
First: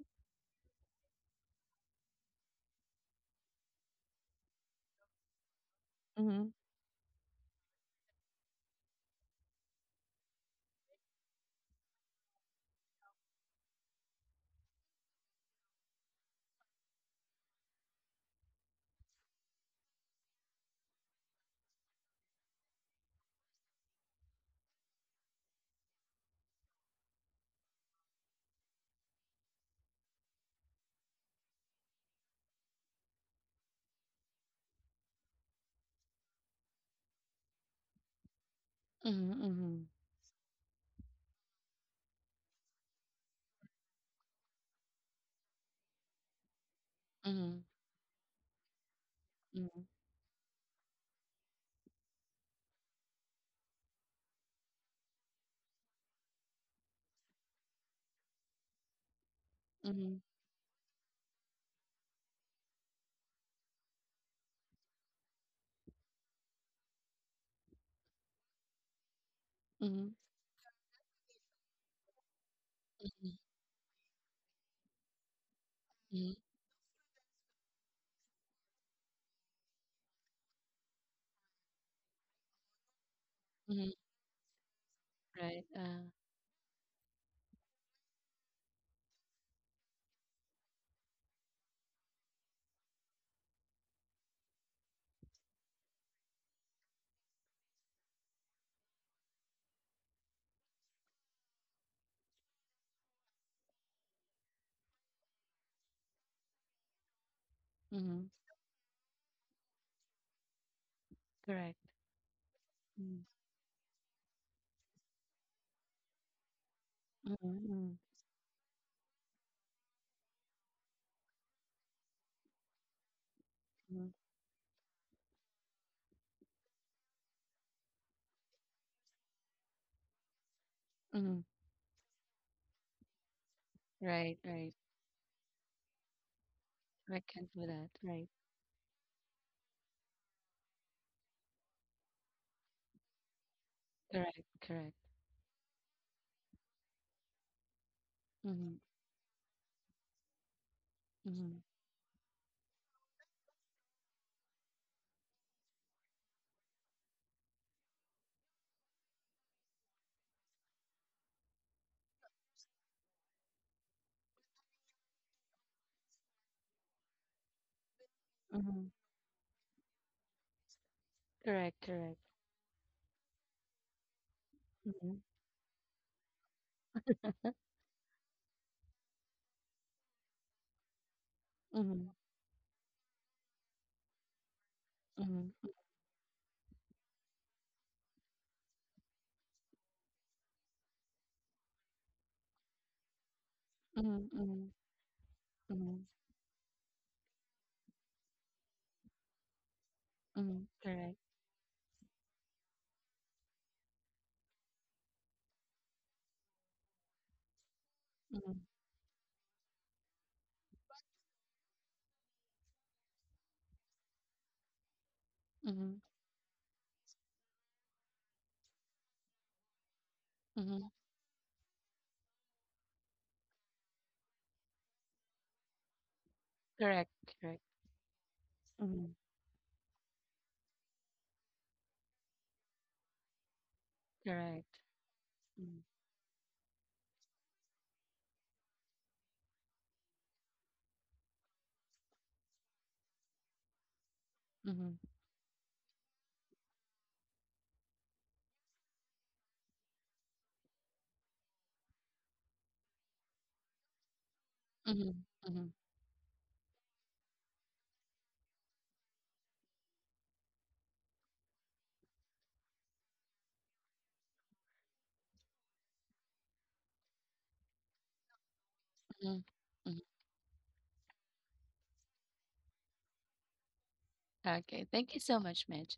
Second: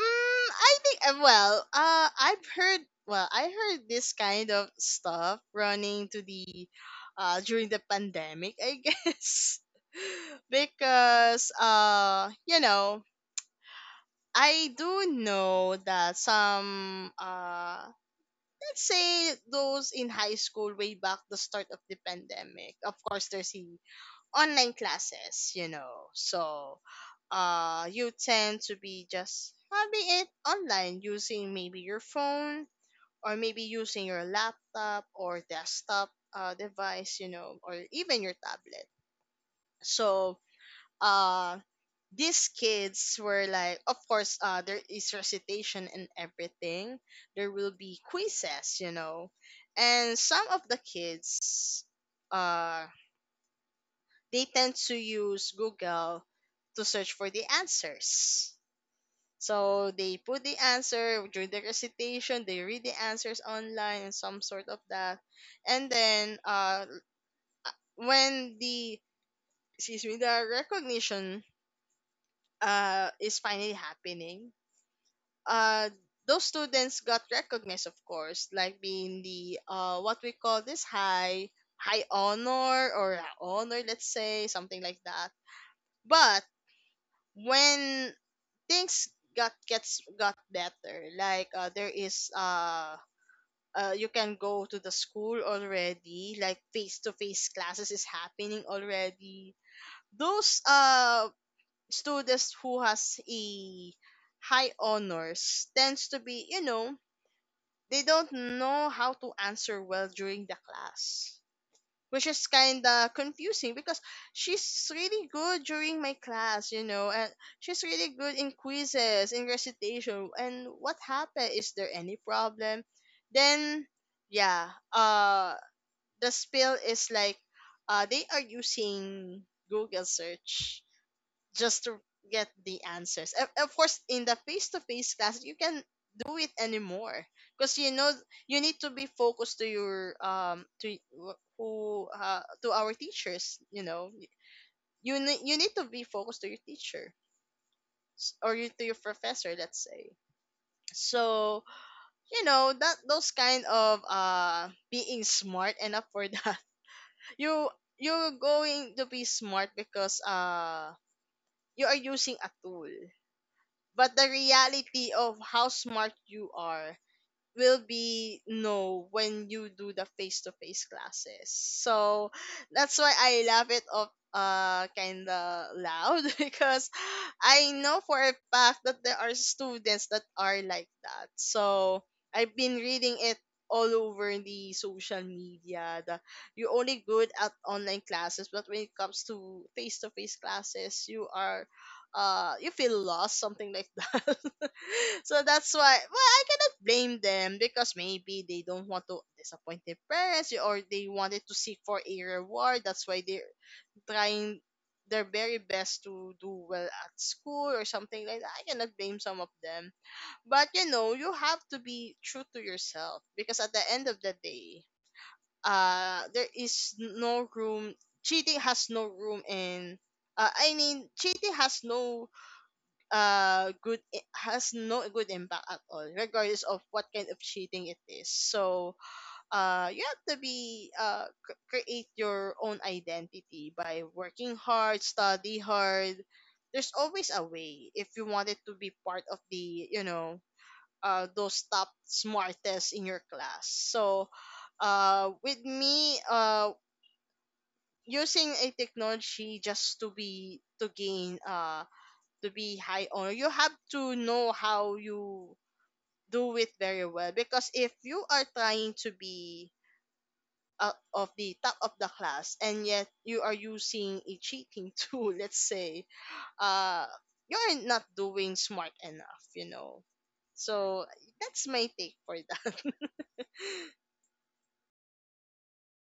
[SPEAKER 2] I think, well, I've heard well, I heard this kind of stuff running to
[SPEAKER 1] Mm-hmm.
[SPEAKER 2] the during the pandemic, I guess. Because I do know that some, let's say those in high school way back the start of the pandemic. Of course, there's the online classes. So, you tend to be just having it online, using maybe your phone, or maybe using your laptop or desktop device, or even your tablet.
[SPEAKER 1] Mm-hmm.
[SPEAKER 2] So, uh these kids were like, of course, there is recitation and everything. There
[SPEAKER 1] Mm-hmm.
[SPEAKER 2] will be quizzes,
[SPEAKER 1] Mm-hmm.
[SPEAKER 2] and some of the kids, uh they tend to use Google to search for the answers. So they
[SPEAKER 1] Mm-hmm.
[SPEAKER 2] put the answer during the recitation, they read the answers online, and some sort of that. And then when the, excuse me,
[SPEAKER 1] Mm-hmm.
[SPEAKER 2] the recognition is finally happening, uh, those
[SPEAKER 1] Mm-hmm.
[SPEAKER 2] students got recognized, of course, like being the, what we call this, high honor, or honor,
[SPEAKER 1] Mm-hmm.
[SPEAKER 2] let's say, something like that.
[SPEAKER 1] Right.
[SPEAKER 2] But when things got better, like, there is, you can go to the school already, like face to face classes is happening already. Those students who has a high honors tends to be, they
[SPEAKER 1] Mm-hmm.
[SPEAKER 2] don't know how to answer well during the class,
[SPEAKER 1] Correct.
[SPEAKER 2] which is kind of
[SPEAKER 1] Mm.
[SPEAKER 2] confusing, because she's really good during my class, and she's
[SPEAKER 1] Mm-hmm.
[SPEAKER 2] really good in quizzes, in recitation, and what happened? Is there any problem? Then,
[SPEAKER 1] Mm-hmm.
[SPEAKER 2] yeah, the spill is like, they are using Google search
[SPEAKER 1] Mm-hmm.
[SPEAKER 2] just to get the answers. Of course, in the
[SPEAKER 1] Right.
[SPEAKER 2] face to
[SPEAKER 1] Right.
[SPEAKER 2] face class, you can do it anymore,
[SPEAKER 1] I can't do
[SPEAKER 2] because
[SPEAKER 1] that. Right.
[SPEAKER 2] you need to be focused to your to wh- who to our teachers. You know
[SPEAKER 1] Correct. Correct.
[SPEAKER 2] you ne- you need to be focused to your teacher, or to
[SPEAKER 1] Mm-hmm.
[SPEAKER 2] your professor. Let's say. So
[SPEAKER 1] Mm-hmm.
[SPEAKER 2] you know that those kind of, being smart enough for that, you you're going to be smart because you are using a tool. But the reality of how smart you are will be
[SPEAKER 1] Mm-hmm.
[SPEAKER 2] no when you do the face to face classes.
[SPEAKER 1] Correct, correct.
[SPEAKER 2] So that's why I laugh it up,
[SPEAKER 1] Mm-hmm.
[SPEAKER 2] kinda loud, because I know for a fact that there are students that are like that. So
[SPEAKER 1] Mm-hmm.
[SPEAKER 2] I've been reading it all over the social
[SPEAKER 1] Mm-hmm.
[SPEAKER 2] media that you're only good at online classes, but when it comes to face classes, you feel lost, something like
[SPEAKER 1] Mm-hmm.
[SPEAKER 2] that.
[SPEAKER 1] Mm-hmm.
[SPEAKER 2] So that's why,
[SPEAKER 1] Mm-hmm.
[SPEAKER 2] well, I cannot blame them, because maybe they don't want to disappoint their parents,
[SPEAKER 1] Mm-hmm.
[SPEAKER 2] or they
[SPEAKER 1] Correct.
[SPEAKER 2] wanted to seek for a reward. That's why they're trying their very best to do well at school, or something like that. I
[SPEAKER 1] Mm-hmm.
[SPEAKER 2] cannot blame some of them. But you have to be true to yourself, because at the end of the day,
[SPEAKER 1] Mm-hmm.
[SPEAKER 2] there is no room, cheating has no room in, I
[SPEAKER 1] Mm-hmm.
[SPEAKER 2] mean, cheating has no good, it has no good impact at all, regardless of what
[SPEAKER 1] Correct,
[SPEAKER 2] kind of
[SPEAKER 1] correct.
[SPEAKER 2] cheating it is. So
[SPEAKER 1] Mm-hmm.
[SPEAKER 2] you have to be, create your own identity by working
[SPEAKER 1] Correct.
[SPEAKER 2] hard, study
[SPEAKER 1] Mm-hmm.
[SPEAKER 2] hard. There's always a way if you wanted to be part of the you know those top smartest in your class. So
[SPEAKER 1] Mm-hmm.
[SPEAKER 2] with me, using a technology just to gain, to be high honor, you have to know how
[SPEAKER 1] Mm-hmm.
[SPEAKER 2] you
[SPEAKER 1] Mm-hmm.
[SPEAKER 2] do it very well. Because if you are trying to be, of the top of the class, and yet you are using a cheating tool, let's say, uh, you're not doing smart enough,
[SPEAKER 1] Mm-hmm.
[SPEAKER 2] you know.
[SPEAKER 1] Mm-hmm.
[SPEAKER 2] So that's my take for that.
[SPEAKER 1] Okay, thank you so much, Mitch.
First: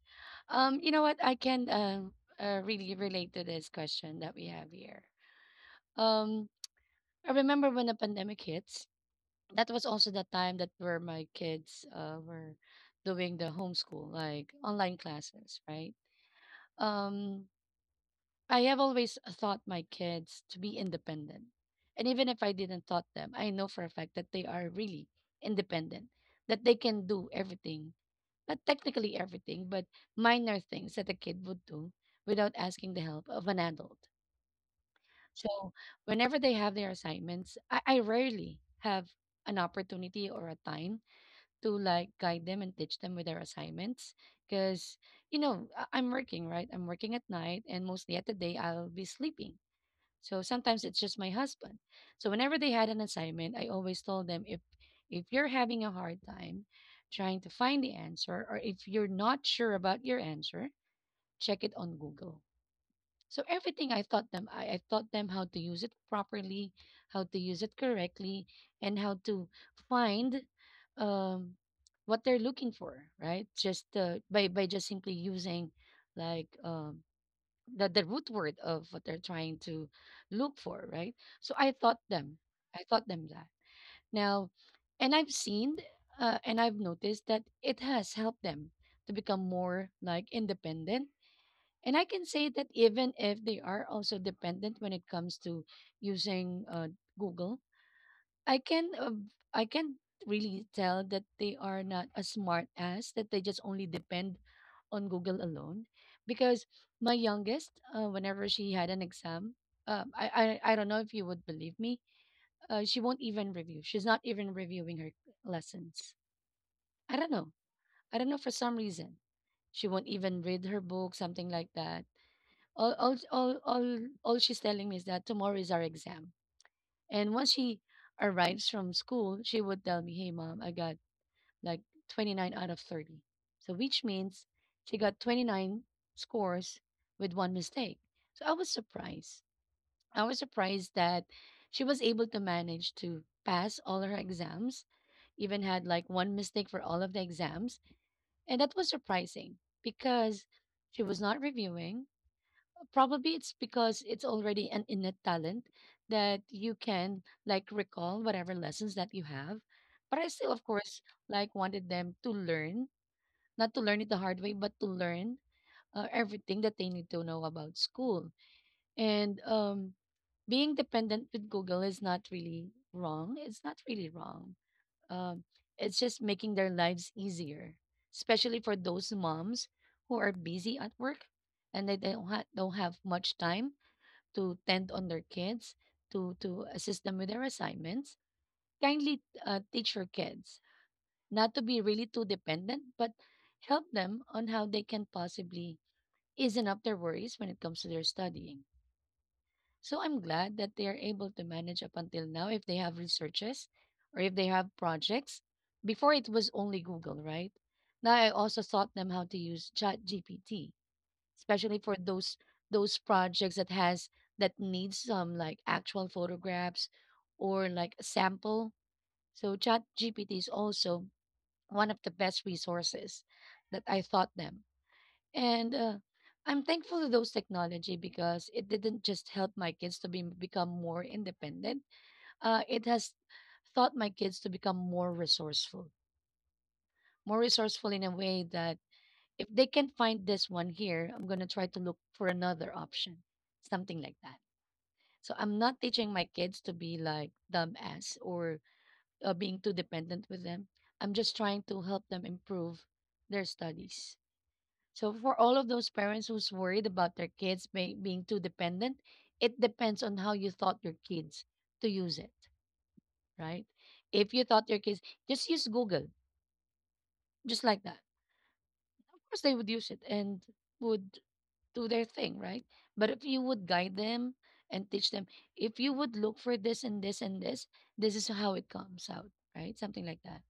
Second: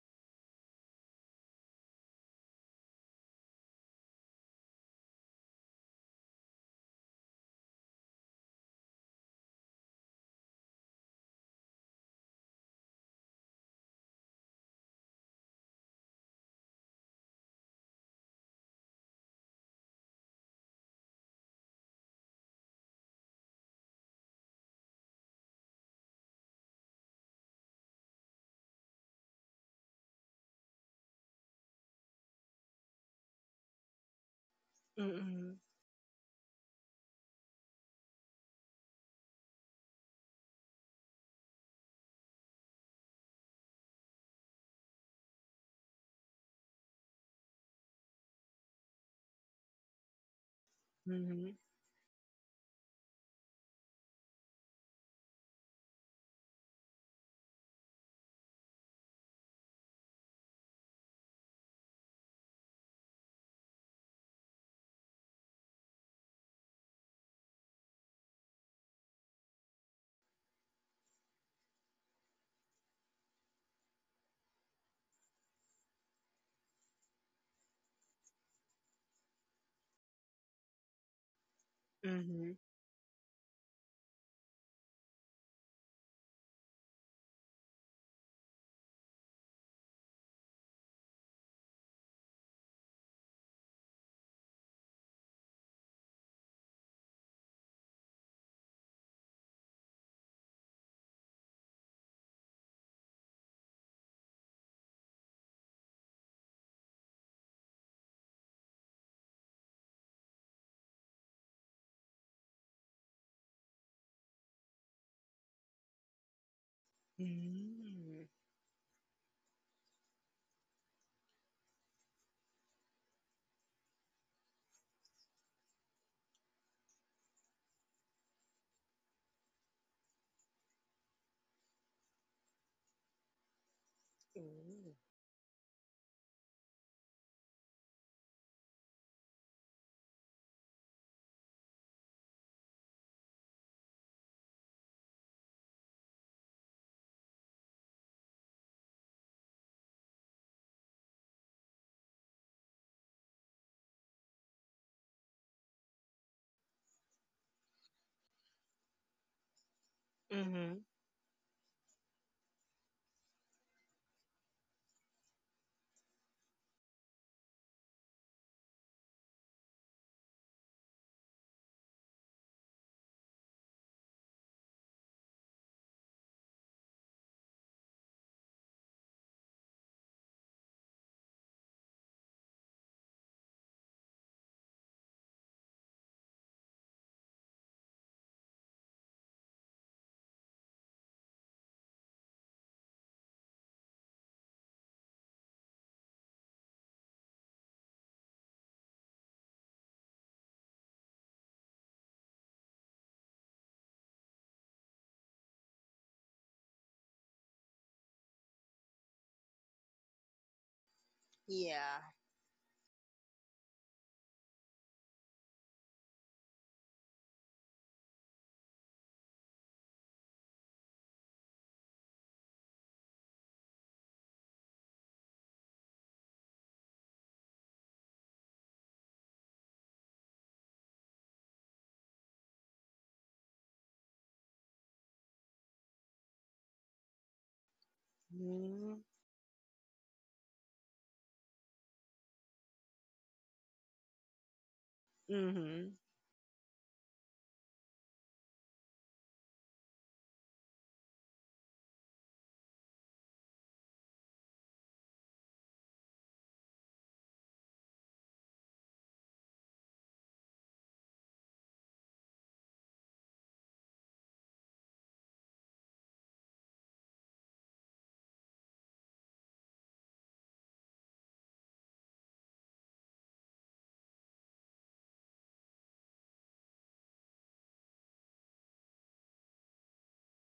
[SPEAKER 1] You know what? I can really relate to this question that we have here. Um, I remember when the pandemic hits. That was also the time that where my kids were doing the homeschool, like online classes, right? Um, I have always taught my kids to be independent. And even if I didn't taught them, I know for a fact that they are really independent, that they can do everything, not technically everything, but minor things that a kid would do without asking the help of an adult.
[SPEAKER 2] Mm-hmm.
[SPEAKER 1] So whenever they have their assignments, I rarely have an opportunity or a time to like guide them and teach them with their assignments because you know I'm working, right? I'm working at night and mostly at the day I'll be sleeping, so sometimes it's just my husband. So whenever they had an assignment, I always told them if you're having a hard time trying to find the answer or if you're not sure about your answer, check it on Google. So everything I taught them, I taught them how to use it properly, how to use it correctly, and how to find um, what they're looking for, right? Just by just simply using like the root word of what they're trying to look for, right? So I taught them.
[SPEAKER 2] Mm-hmm.
[SPEAKER 1] I taught them that. Now, and I've seen and I've noticed that it has helped them to become more like independent. And I can say that even if they are also dependent when it comes to using Google, I can uh, I can really tell that they are not as smart as that they just only depend on Google alone because my youngest whenever she had an exam, I don't know if you would believe me, she won't even review, she's not even reviewing her lessons. I don't know, I don't
[SPEAKER 2] Mm-hmm.
[SPEAKER 1] know for some reason she won't even read her book something like that. All all all all, all she's telling me is that tomorrow is our exam, and once she arrives from school, she would tell me, "Hey, mom, I got like 29 out of 30." So, which means she
[SPEAKER 2] Mm-hmm.
[SPEAKER 1] got 29 scores with one mistake. So, I was surprised. I was surprised that she was able to manage to pass all her exams, even had like one mistake for all of the exams. And that was surprising because she was not reviewing. Probably it's because it's already an innate talent that you can like recall whatever lessons that you have. But I still, of
[SPEAKER 2] Mm-hmm.
[SPEAKER 1] course, like wanted them to learn, not to learn it the hard way, but to learn everything that they need to know about school. And being dependent with Google is not really wrong. It's not really wrong. Um, it's just making their lives easier, especially for those moms who are busy at work and they don't have much time to tend on their kids, to assist them with their assignments. Kindly teach your kids not to be really too dependent, but help them on how they can possibly easen up their worries when it comes to their studying. So I'm glad that they are able to manage up until now if they have researches or if they have projects. Before it was only Google, right? Now I also taught them how to use Chat GPT especially for
[SPEAKER 2] Yeah.
[SPEAKER 1] those projects that has that needs some like actual photographs or like a sample. So Chat GPT is also one of the best resources that I thought them. And I'm thankful to those technology because it didn't just help my kids to be become more independent. It has taught my kids to become more resourceful in a way that
[SPEAKER 2] Mm-hmm.
[SPEAKER 1] if they can find this one here, I'm going to try to look for another option, something like that. So I'm not
[SPEAKER 2] Mm-hmm.
[SPEAKER 1] teaching my kids to be like dumbass or being too dependent with them. I'm just trying to help them improve their studies. So for all of those parents who's worried about their kids being too dependent, it depends on how you taught your kids to use it, right? If you taught your kids just use Google, just like that, of course they would use it and would do their thing, right? But if you would guide them and teach them, if you would look for this and this and this, this is how it comes out, right? Something like that.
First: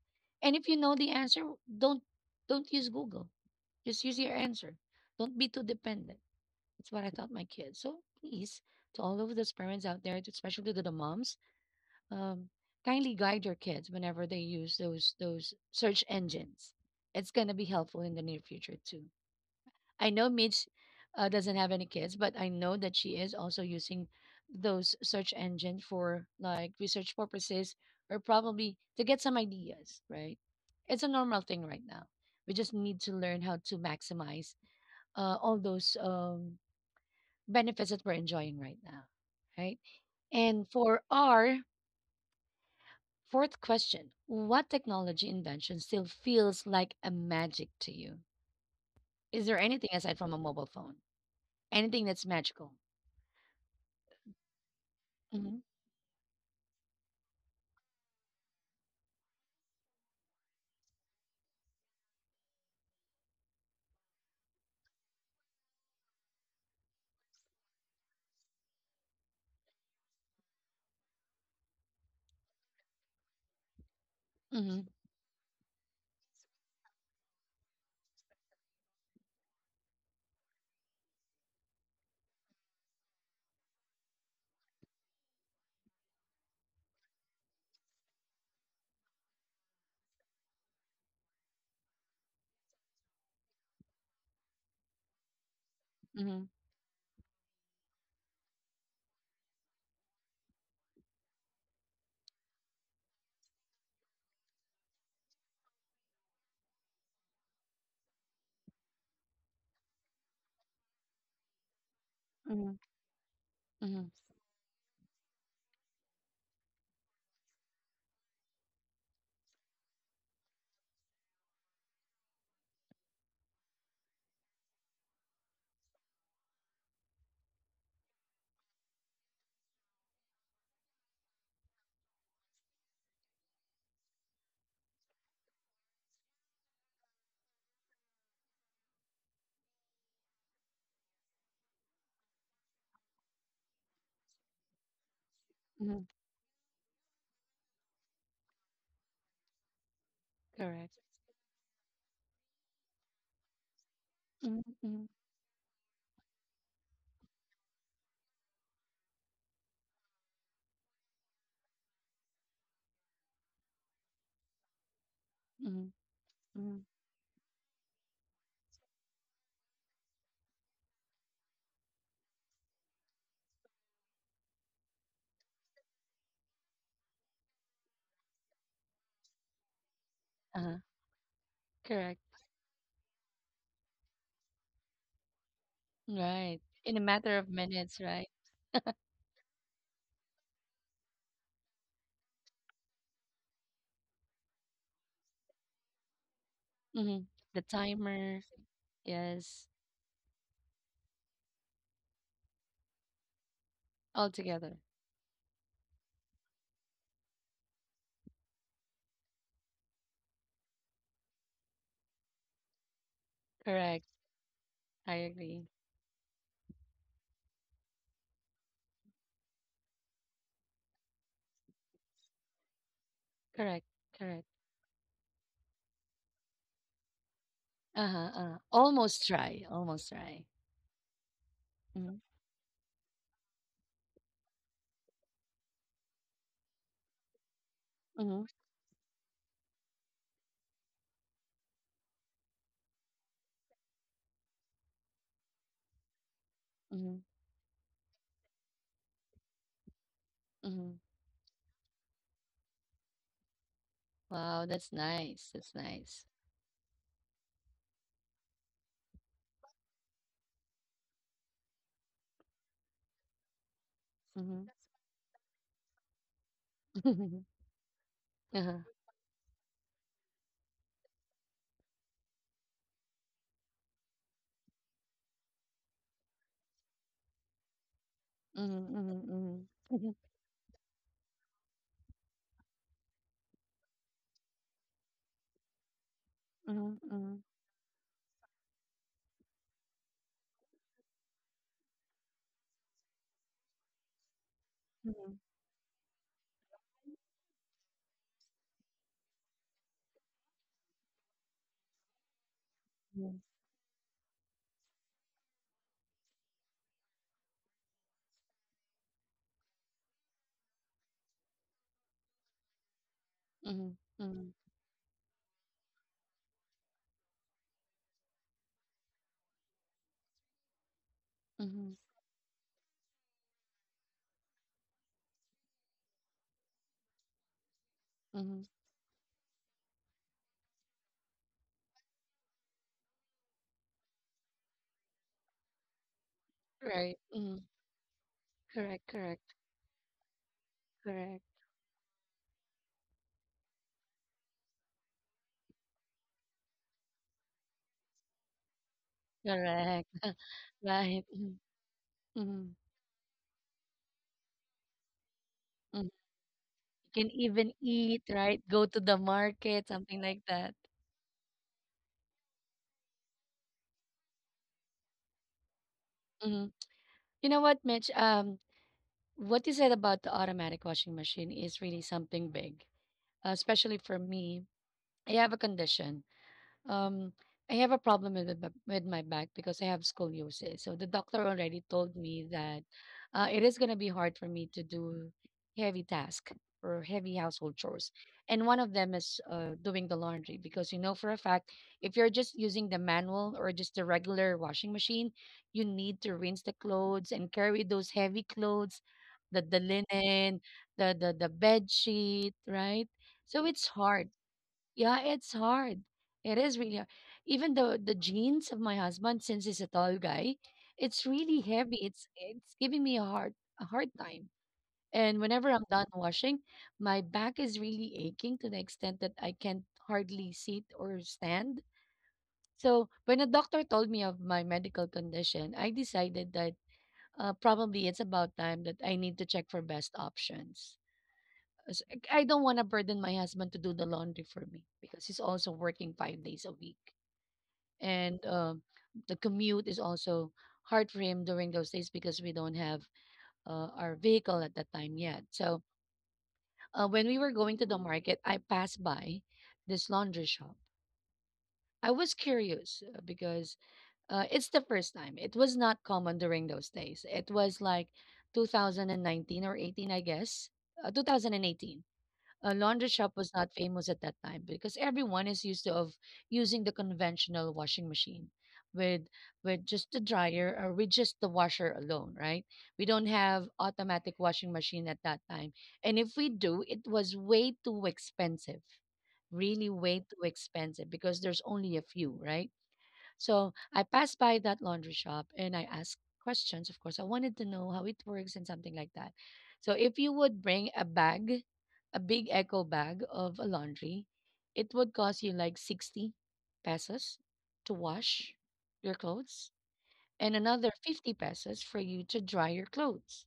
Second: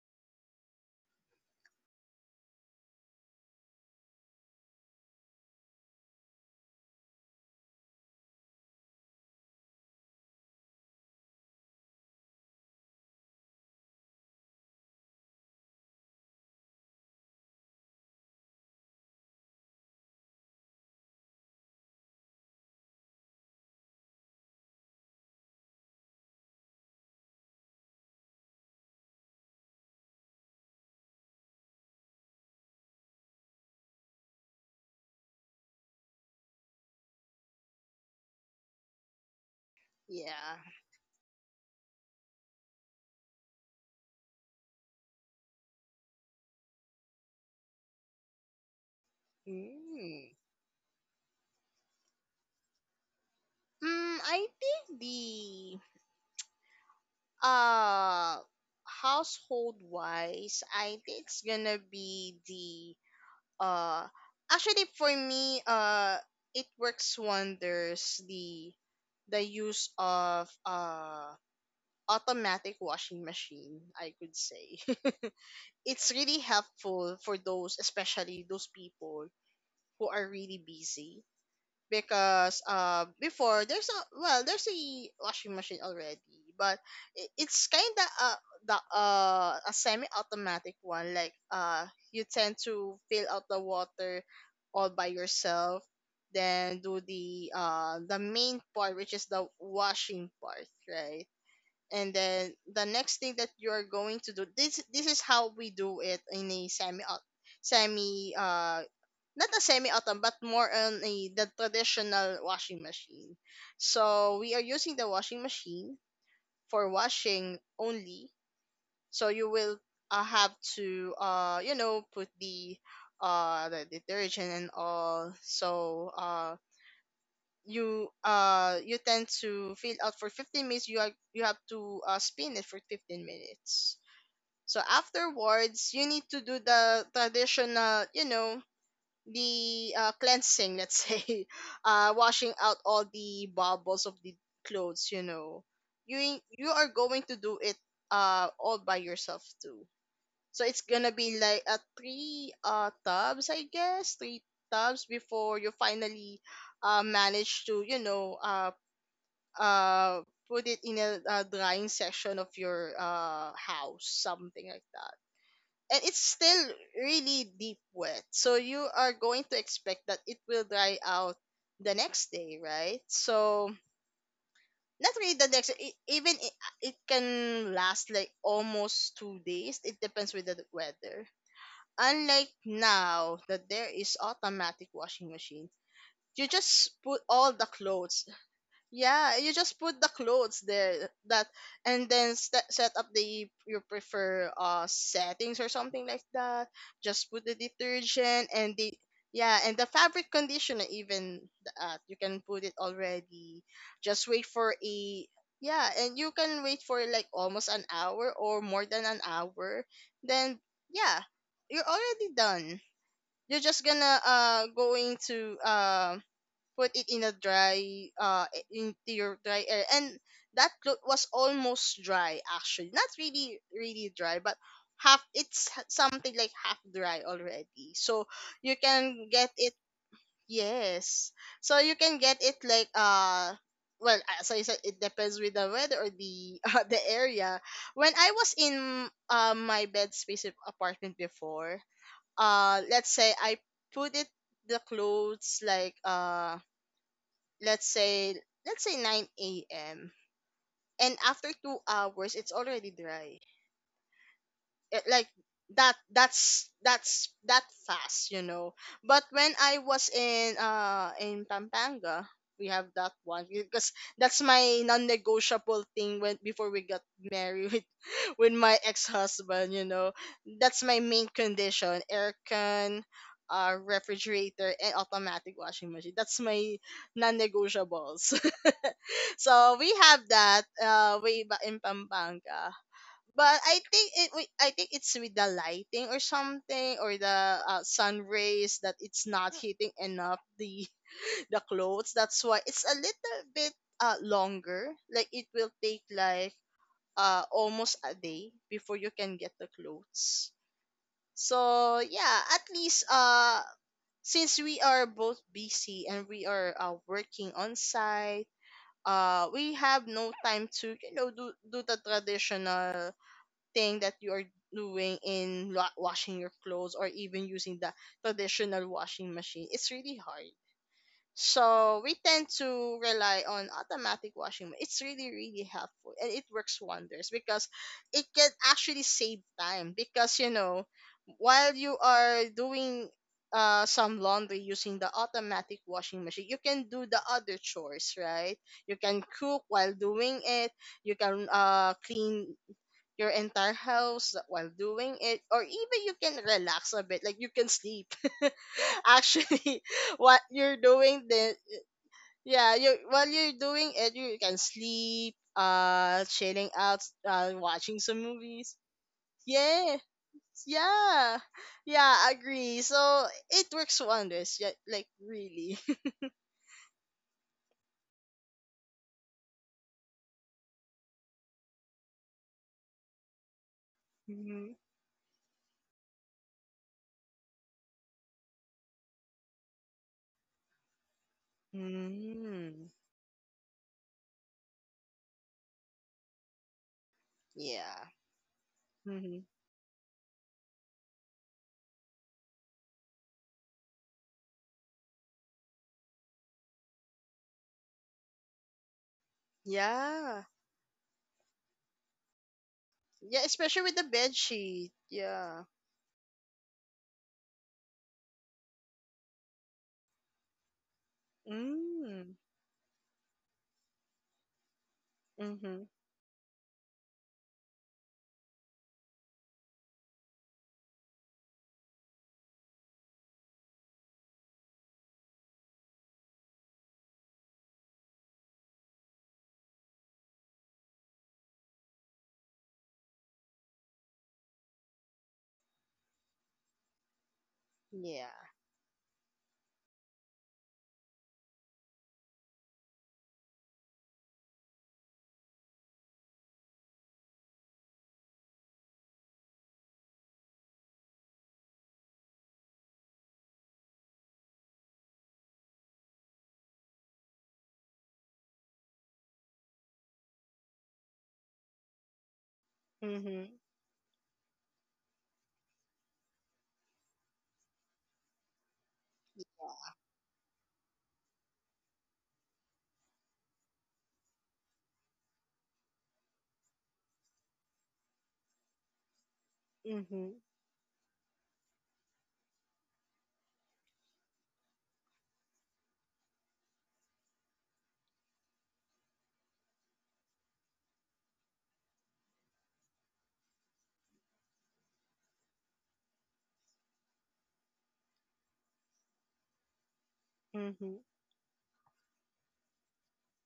[SPEAKER 1] And if you know the answer, don't don't use Google. Just use your answer. Don't be too dependent. That's what I taught my kids. So please, to all of those parents out there, especially to the moms, um, kindly guide your kids whenever they use those search engines. It's gonna be helpful in the near future too. I know Mitch doesn't have any kids, but I know that she is also using those search engines for like research purposes or probably to get some ideas, right? It's a normal thing right now. We just need to learn how to maximize all those benefits that we're enjoying right now, right?
[SPEAKER 2] Yeah.
[SPEAKER 1] And for our fourth question, what technology invention still feels like a magic to you? Is there anything aside from
[SPEAKER 2] Mm.
[SPEAKER 1] a mobile phone? Anything that's magical?
[SPEAKER 2] I think the uh household wise, I think it's gonna be the uh actually, for me, it works wonders, the use of automatic washing machine, I could say.
[SPEAKER 1] Mhm,
[SPEAKER 2] It's really helpful for those, especially those people who are really busy, because, before there's a, well, there's a washing machine already, but it's kind of, the a semi-automatic one, like, you tend to fill out the water all by yourself.
[SPEAKER 1] mhm,
[SPEAKER 2] Then do the main part, which is the washing part, right? And then the next thing that you are going to do, this is how we do it in a semi, semi, not a semi autumn, but more on a the traditional
[SPEAKER 1] mhm,
[SPEAKER 2] washing machine.
[SPEAKER 1] mhm,
[SPEAKER 2] So we are using the washing machine for washing only. So you will, have to, put the detergent and all. So you tend to fill out for 15 minutes. You are you have to, spin it for 15 minutes. So afterwards, you need to do the traditional you know the cleansing, let's say. Washing out all the bubbles of the clothes.
[SPEAKER 1] mhm,
[SPEAKER 2] you you are going to do it all by yourself too. So it's
[SPEAKER 1] correct.
[SPEAKER 2] gonna be like a three, tubs, I guess, three
[SPEAKER 1] Mhm,
[SPEAKER 2] tubs
[SPEAKER 1] mhm,
[SPEAKER 2] before you finally, manage to, uh put it in a drying section of your house, something like that.
[SPEAKER 1] mhm,
[SPEAKER 2] And it's still
[SPEAKER 1] mhm,
[SPEAKER 2] really deep wet, so you are going to expect that it will dry out the next day, right? So not really the next even it can last like almost 2 days. It depends with the
[SPEAKER 1] uh-huh,
[SPEAKER 2] weather.
[SPEAKER 1] correct.
[SPEAKER 2] Unlike now that there is automatic washing machine, you
[SPEAKER 1] Right.
[SPEAKER 2] just
[SPEAKER 1] In a
[SPEAKER 2] put
[SPEAKER 1] matter
[SPEAKER 2] all
[SPEAKER 1] of
[SPEAKER 2] the
[SPEAKER 1] minutes,
[SPEAKER 2] clothes.
[SPEAKER 1] right?
[SPEAKER 2] Yeah, you just put the clothes there that and then set up the your prefer settings or something like that. Just
[SPEAKER 1] Mhm.
[SPEAKER 2] put the
[SPEAKER 1] The timer,
[SPEAKER 2] detergent and the, yeah, and
[SPEAKER 1] yes,
[SPEAKER 2] the fabric conditioner even, that you can put it already. Just
[SPEAKER 1] all
[SPEAKER 2] wait for
[SPEAKER 1] together.
[SPEAKER 2] a, yeah, and you can wait for like almost an hour or more than an hour. Then, yeah, you're already done. You're just
[SPEAKER 1] Correct.
[SPEAKER 2] gonna going
[SPEAKER 1] I
[SPEAKER 2] to
[SPEAKER 1] agree.
[SPEAKER 2] put it in a dry, uh into your dry air, and that cloth was almost dry, actually not really
[SPEAKER 1] Correct.
[SPEAKER 2] really dry,
[SPEAKER 1] Correct.
[SPEAKER 2] but half, something like half dry already, so
[SPEAKER 1] Uh-huh, uh-huh.
[SPEAKER 2] you can
[SPEAKER 1] Almost
[SPEAKER 2] get
[SPEAKER 1] dry.
[SPEAKER 2] it,
[SPEAKER 1] Almost dry.
[SPEAKER 2] yes, so you can
[SPEAKER 1] Mhm,
[SPEAKER 2] get it like, well, as I said, it depends with the weather or the the area. When I
[SPEAKER 1] mhm,
[SPEAKER 2] was in, my bed space apartment before, let's say I put it, the clothes, like,
[SPEAKER 1] mhm,
[SPEAKER 2] let's say let's say 9 a.m.,
[SPEAKER 1] mhm.
[SPEAKER 2] and after 2 hours it's already dry.
[SPEAKER 1] Wow, that's
[SPEAKER 2] It, like,
[SPEAKER 1] nice. That's
[SPEAKER 2] that
[SPEAKER 1] nice.
[SPEAKER 2] that's that's that fast, you know. But when I was in in Pampanga, we have that one because that's
[SPEAKER 1] Mhm.
[SPEAKER 2] my non-negotiable thing when before we got married with, with
[SPEAKER 1] Uh-huh.
[SPEAKER 2] my ex-husband. That's my main condition: aircon, refrigerator, and automatic washing machine. That's my non-negotiables.
[SPEAKER 1] Mhm, mhm,
[SPEAKER 2] So we
[SPEAKER 1] mhm,
[SPEAKER 2] have that way back in Pampanga. But I think it's with the lighting or something,
[SPEAKER 1] mhm,
[SPEAKER 2] or
[SPEAKER 1] mhm,
[SPEAKER 2] the sun rays that it's not hitting enough the the clothes. That's why it's a little bit longer. Like
[SPEAKER 1] mhm,
[SPEAKER 2] it will take like almost a day before you can get the clothes. So yeah, at least, since we are both busy and we are, working on site, we have no time to, do the traditional thing
[SPEAKER 1] mhm,
[SPEAKER 2] that you
[SPEAKER 1] mhm,
[SPEAKER 2] are
[SPEAKER 1] mhm,
[SPEAKER 2] doing in washing your clothes, or even using the traditional washing machine. It's really hard, so
[SPEAKER 1] mhm.
[SPEAKER 2] we tend to rely on automatic washing. It's really, really helpful, and it works wonders because it can
[SPEAKER 1] Mhm.
[SPEAKER 2] actually save time because, while you are doing some laundry using the automatic washing machine, you can do the
[SPEAKER 1] Right.
[SPEAKER 2] other
[SPEAKER 1] Mhm.
[SPEAKER 2] chores, right? You
[SPEAKER 1] Correct,
[SPEAKER 2] can
[SPEAKER 1] correct,
[SPEAKER 2] cook while doing it, you can
[SPEAKER 1] correct,
[SPEAKER 2] clean your entire house while doing it, or even you can relax a bit, like you can sleep. Actually,
[SPEAKER 1] correct.
[SPEAKER 2] what you're doing
[SPEAKER 1] Right.
[SPEAKER 2] then,
[SPEAKER 1] Mhm.
[SPEAKER 2] yeah,
[SPEAKER 1] Mhm.
[SPEAKER 2] you while you're doing it, you can sleep,
[SPEAKER 1] Mhm.
[SPEAKER 2] chilling out,
[SPEAKER 1] You can even
[SPEAKER 2] watching some
[SPEAKER 1] eat, right?
[SPEAKER 2] movies.
[SPEAKER 1] Go to the market,
[SPEAKER 2] Yes,
[SPEAKER 1] something like that.
[SPEAKER 2] yeah, yeah, agree. So it works wonders. Yeah, like really.
[SPEAKER 1] Mhm. You know what, Mitch? What you said about the automatic washing machine is really something big, especially for me.
[SPEAKER 2] Mhm.
[SPEAKER 1] I have a condition. um I have a problem with my, with my back because I have scoliosis. So the doctor already told me that
[SPEAKER 2] Mm.
[SPEAKER 1] it is going to be hard for me to do heavy task or heavy household
[SPEAKER 2] Yeah.
[SPEAKER 1] chores. And one of them
[SPEAKER 2] Hmm.
[SPEAKER 1] is doing the laundry because you know for a fact if you're just using the manual or just the regular washing machine, you need to rinse the clothes and carry those heavy clothes, the
[SPEAKER 2] Yeah.
[SPEAKER 1] linen, the bed sheet, right?
[SPEAKER 2] Yeah,
[SPEAKER 1] So
[SPEAKER 2] especially
[SPEAKER 1] it's
[SPEAKER 2] with the bed
[SPEAKER 1] hard,
[SPEAKER 2] sheet.
[SPEAKER 1] yeah, it's
[SPEAKER 2] Yeah.
[SPEAKER 1] hard. It is really hard. Even the jeans of my husband, since he's a tall guy, it's really heavy. It's
[SPEAKER 2] Mm.
[SPEAKER 1] it's giving me a hard time. And whenever
[SPEAKER 2] Mm-hmm.
[SPEAKER 1] I'm done washing, my back is really aching to the extent that I can't hardly sit or stand. So when a doctor told me of my medical condition, I decided that probably it's about time that I need to check for best options s- I don't want to burden my husband to do the laundry for me because he's also working 5 days a week.
[SPEAKER 2] Yeah.
[SPEAKER 1] And the commute is also hard for him during those days because we don't have our vehicle at that time yet. So when we were going to the market, I passed by this laundry shop. I was curious because it's the first time. It was not common during those days. It was like 2019 or 18, I guess. 2018 a laundry shop
[SPEAKER 2] Mm-hmm.
[SPEAKER 1] was not famous at that time because everyone is used to of using the conventional washing machine with with just the dryer or with just the washer alone, right? We don't have automatic washing machine at that time, and if we do it was way too expensive, really way
[SPEAKER 2] Mm-hmm.
[SPEAKER 1] too expensive because there's only a few, right? So I passed by that laundry shop and I asked questions. Of course, I wanted to know how it works and something like that. So if you would bring a bag, a big echo bag of a laundry, it would cost you like 60 pesos to wash your clothes and another
[SPEAKER 2] Mm-hmm.
[SPEAKER 1] 50 pesos for you to dry your clothes.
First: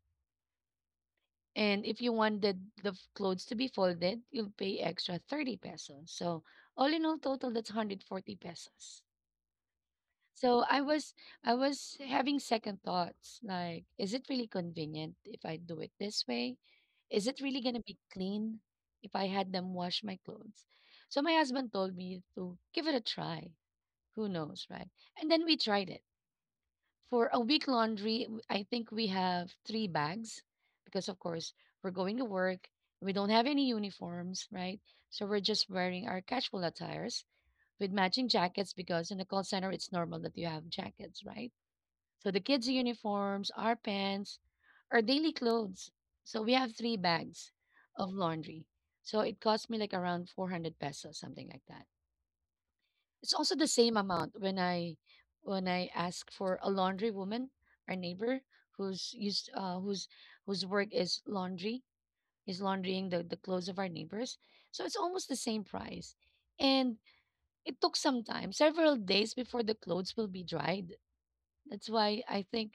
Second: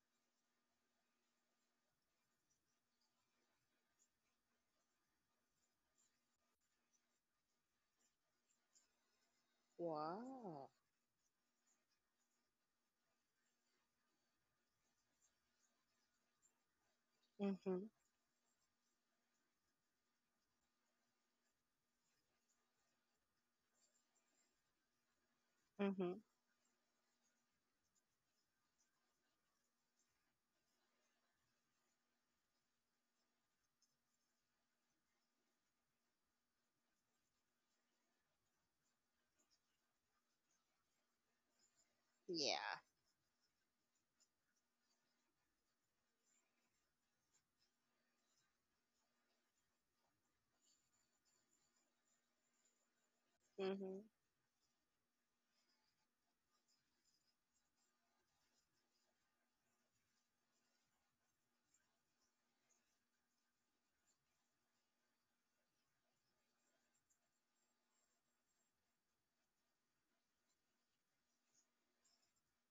[SPEAKER 1] And if you wanted the clothes to be folded, you'll pay extra 30 pesos. So all in all total, that's 140 pesos. So
[SPEAKER 2] Wow.
[SPEAKER 1] I was having second thoughts like, is it really convenient if I do it this way? Is it really going to
[SPEAKER 2] Mm-hmm.
[SPEAKER 1] be clean if I had them wash my clothes? So my husband told me to give it a try. Who knows, right? And then we tried it.
[SPEAKER 2] Mm-hmm.
[SPEAKER 1] For a week laundry, I think we have 3 bags because of course we're going to work. We don't have any uniforms, right? So we're just wearing our casual attires with matching jackets because in a call center it's normal that you have jackets, right? So the kids'
[SPEAKER 2] Yeah.
[SPEAKER 1] uniforms, our pants, our daily clothes. So we have three bags of laundry. So it cost me like around 400 pesos, something like that. It's also the same
[SPEAKER 2] Mm-hmm.
[SPEAKER 1] amount when I ask for a laundry woman, our neighbor who's used whose whose work is laundry, is laundrying the clothes of our neighbors. So it's almost the same price. And it took some time, several days before the clothes will be dried. That's why I think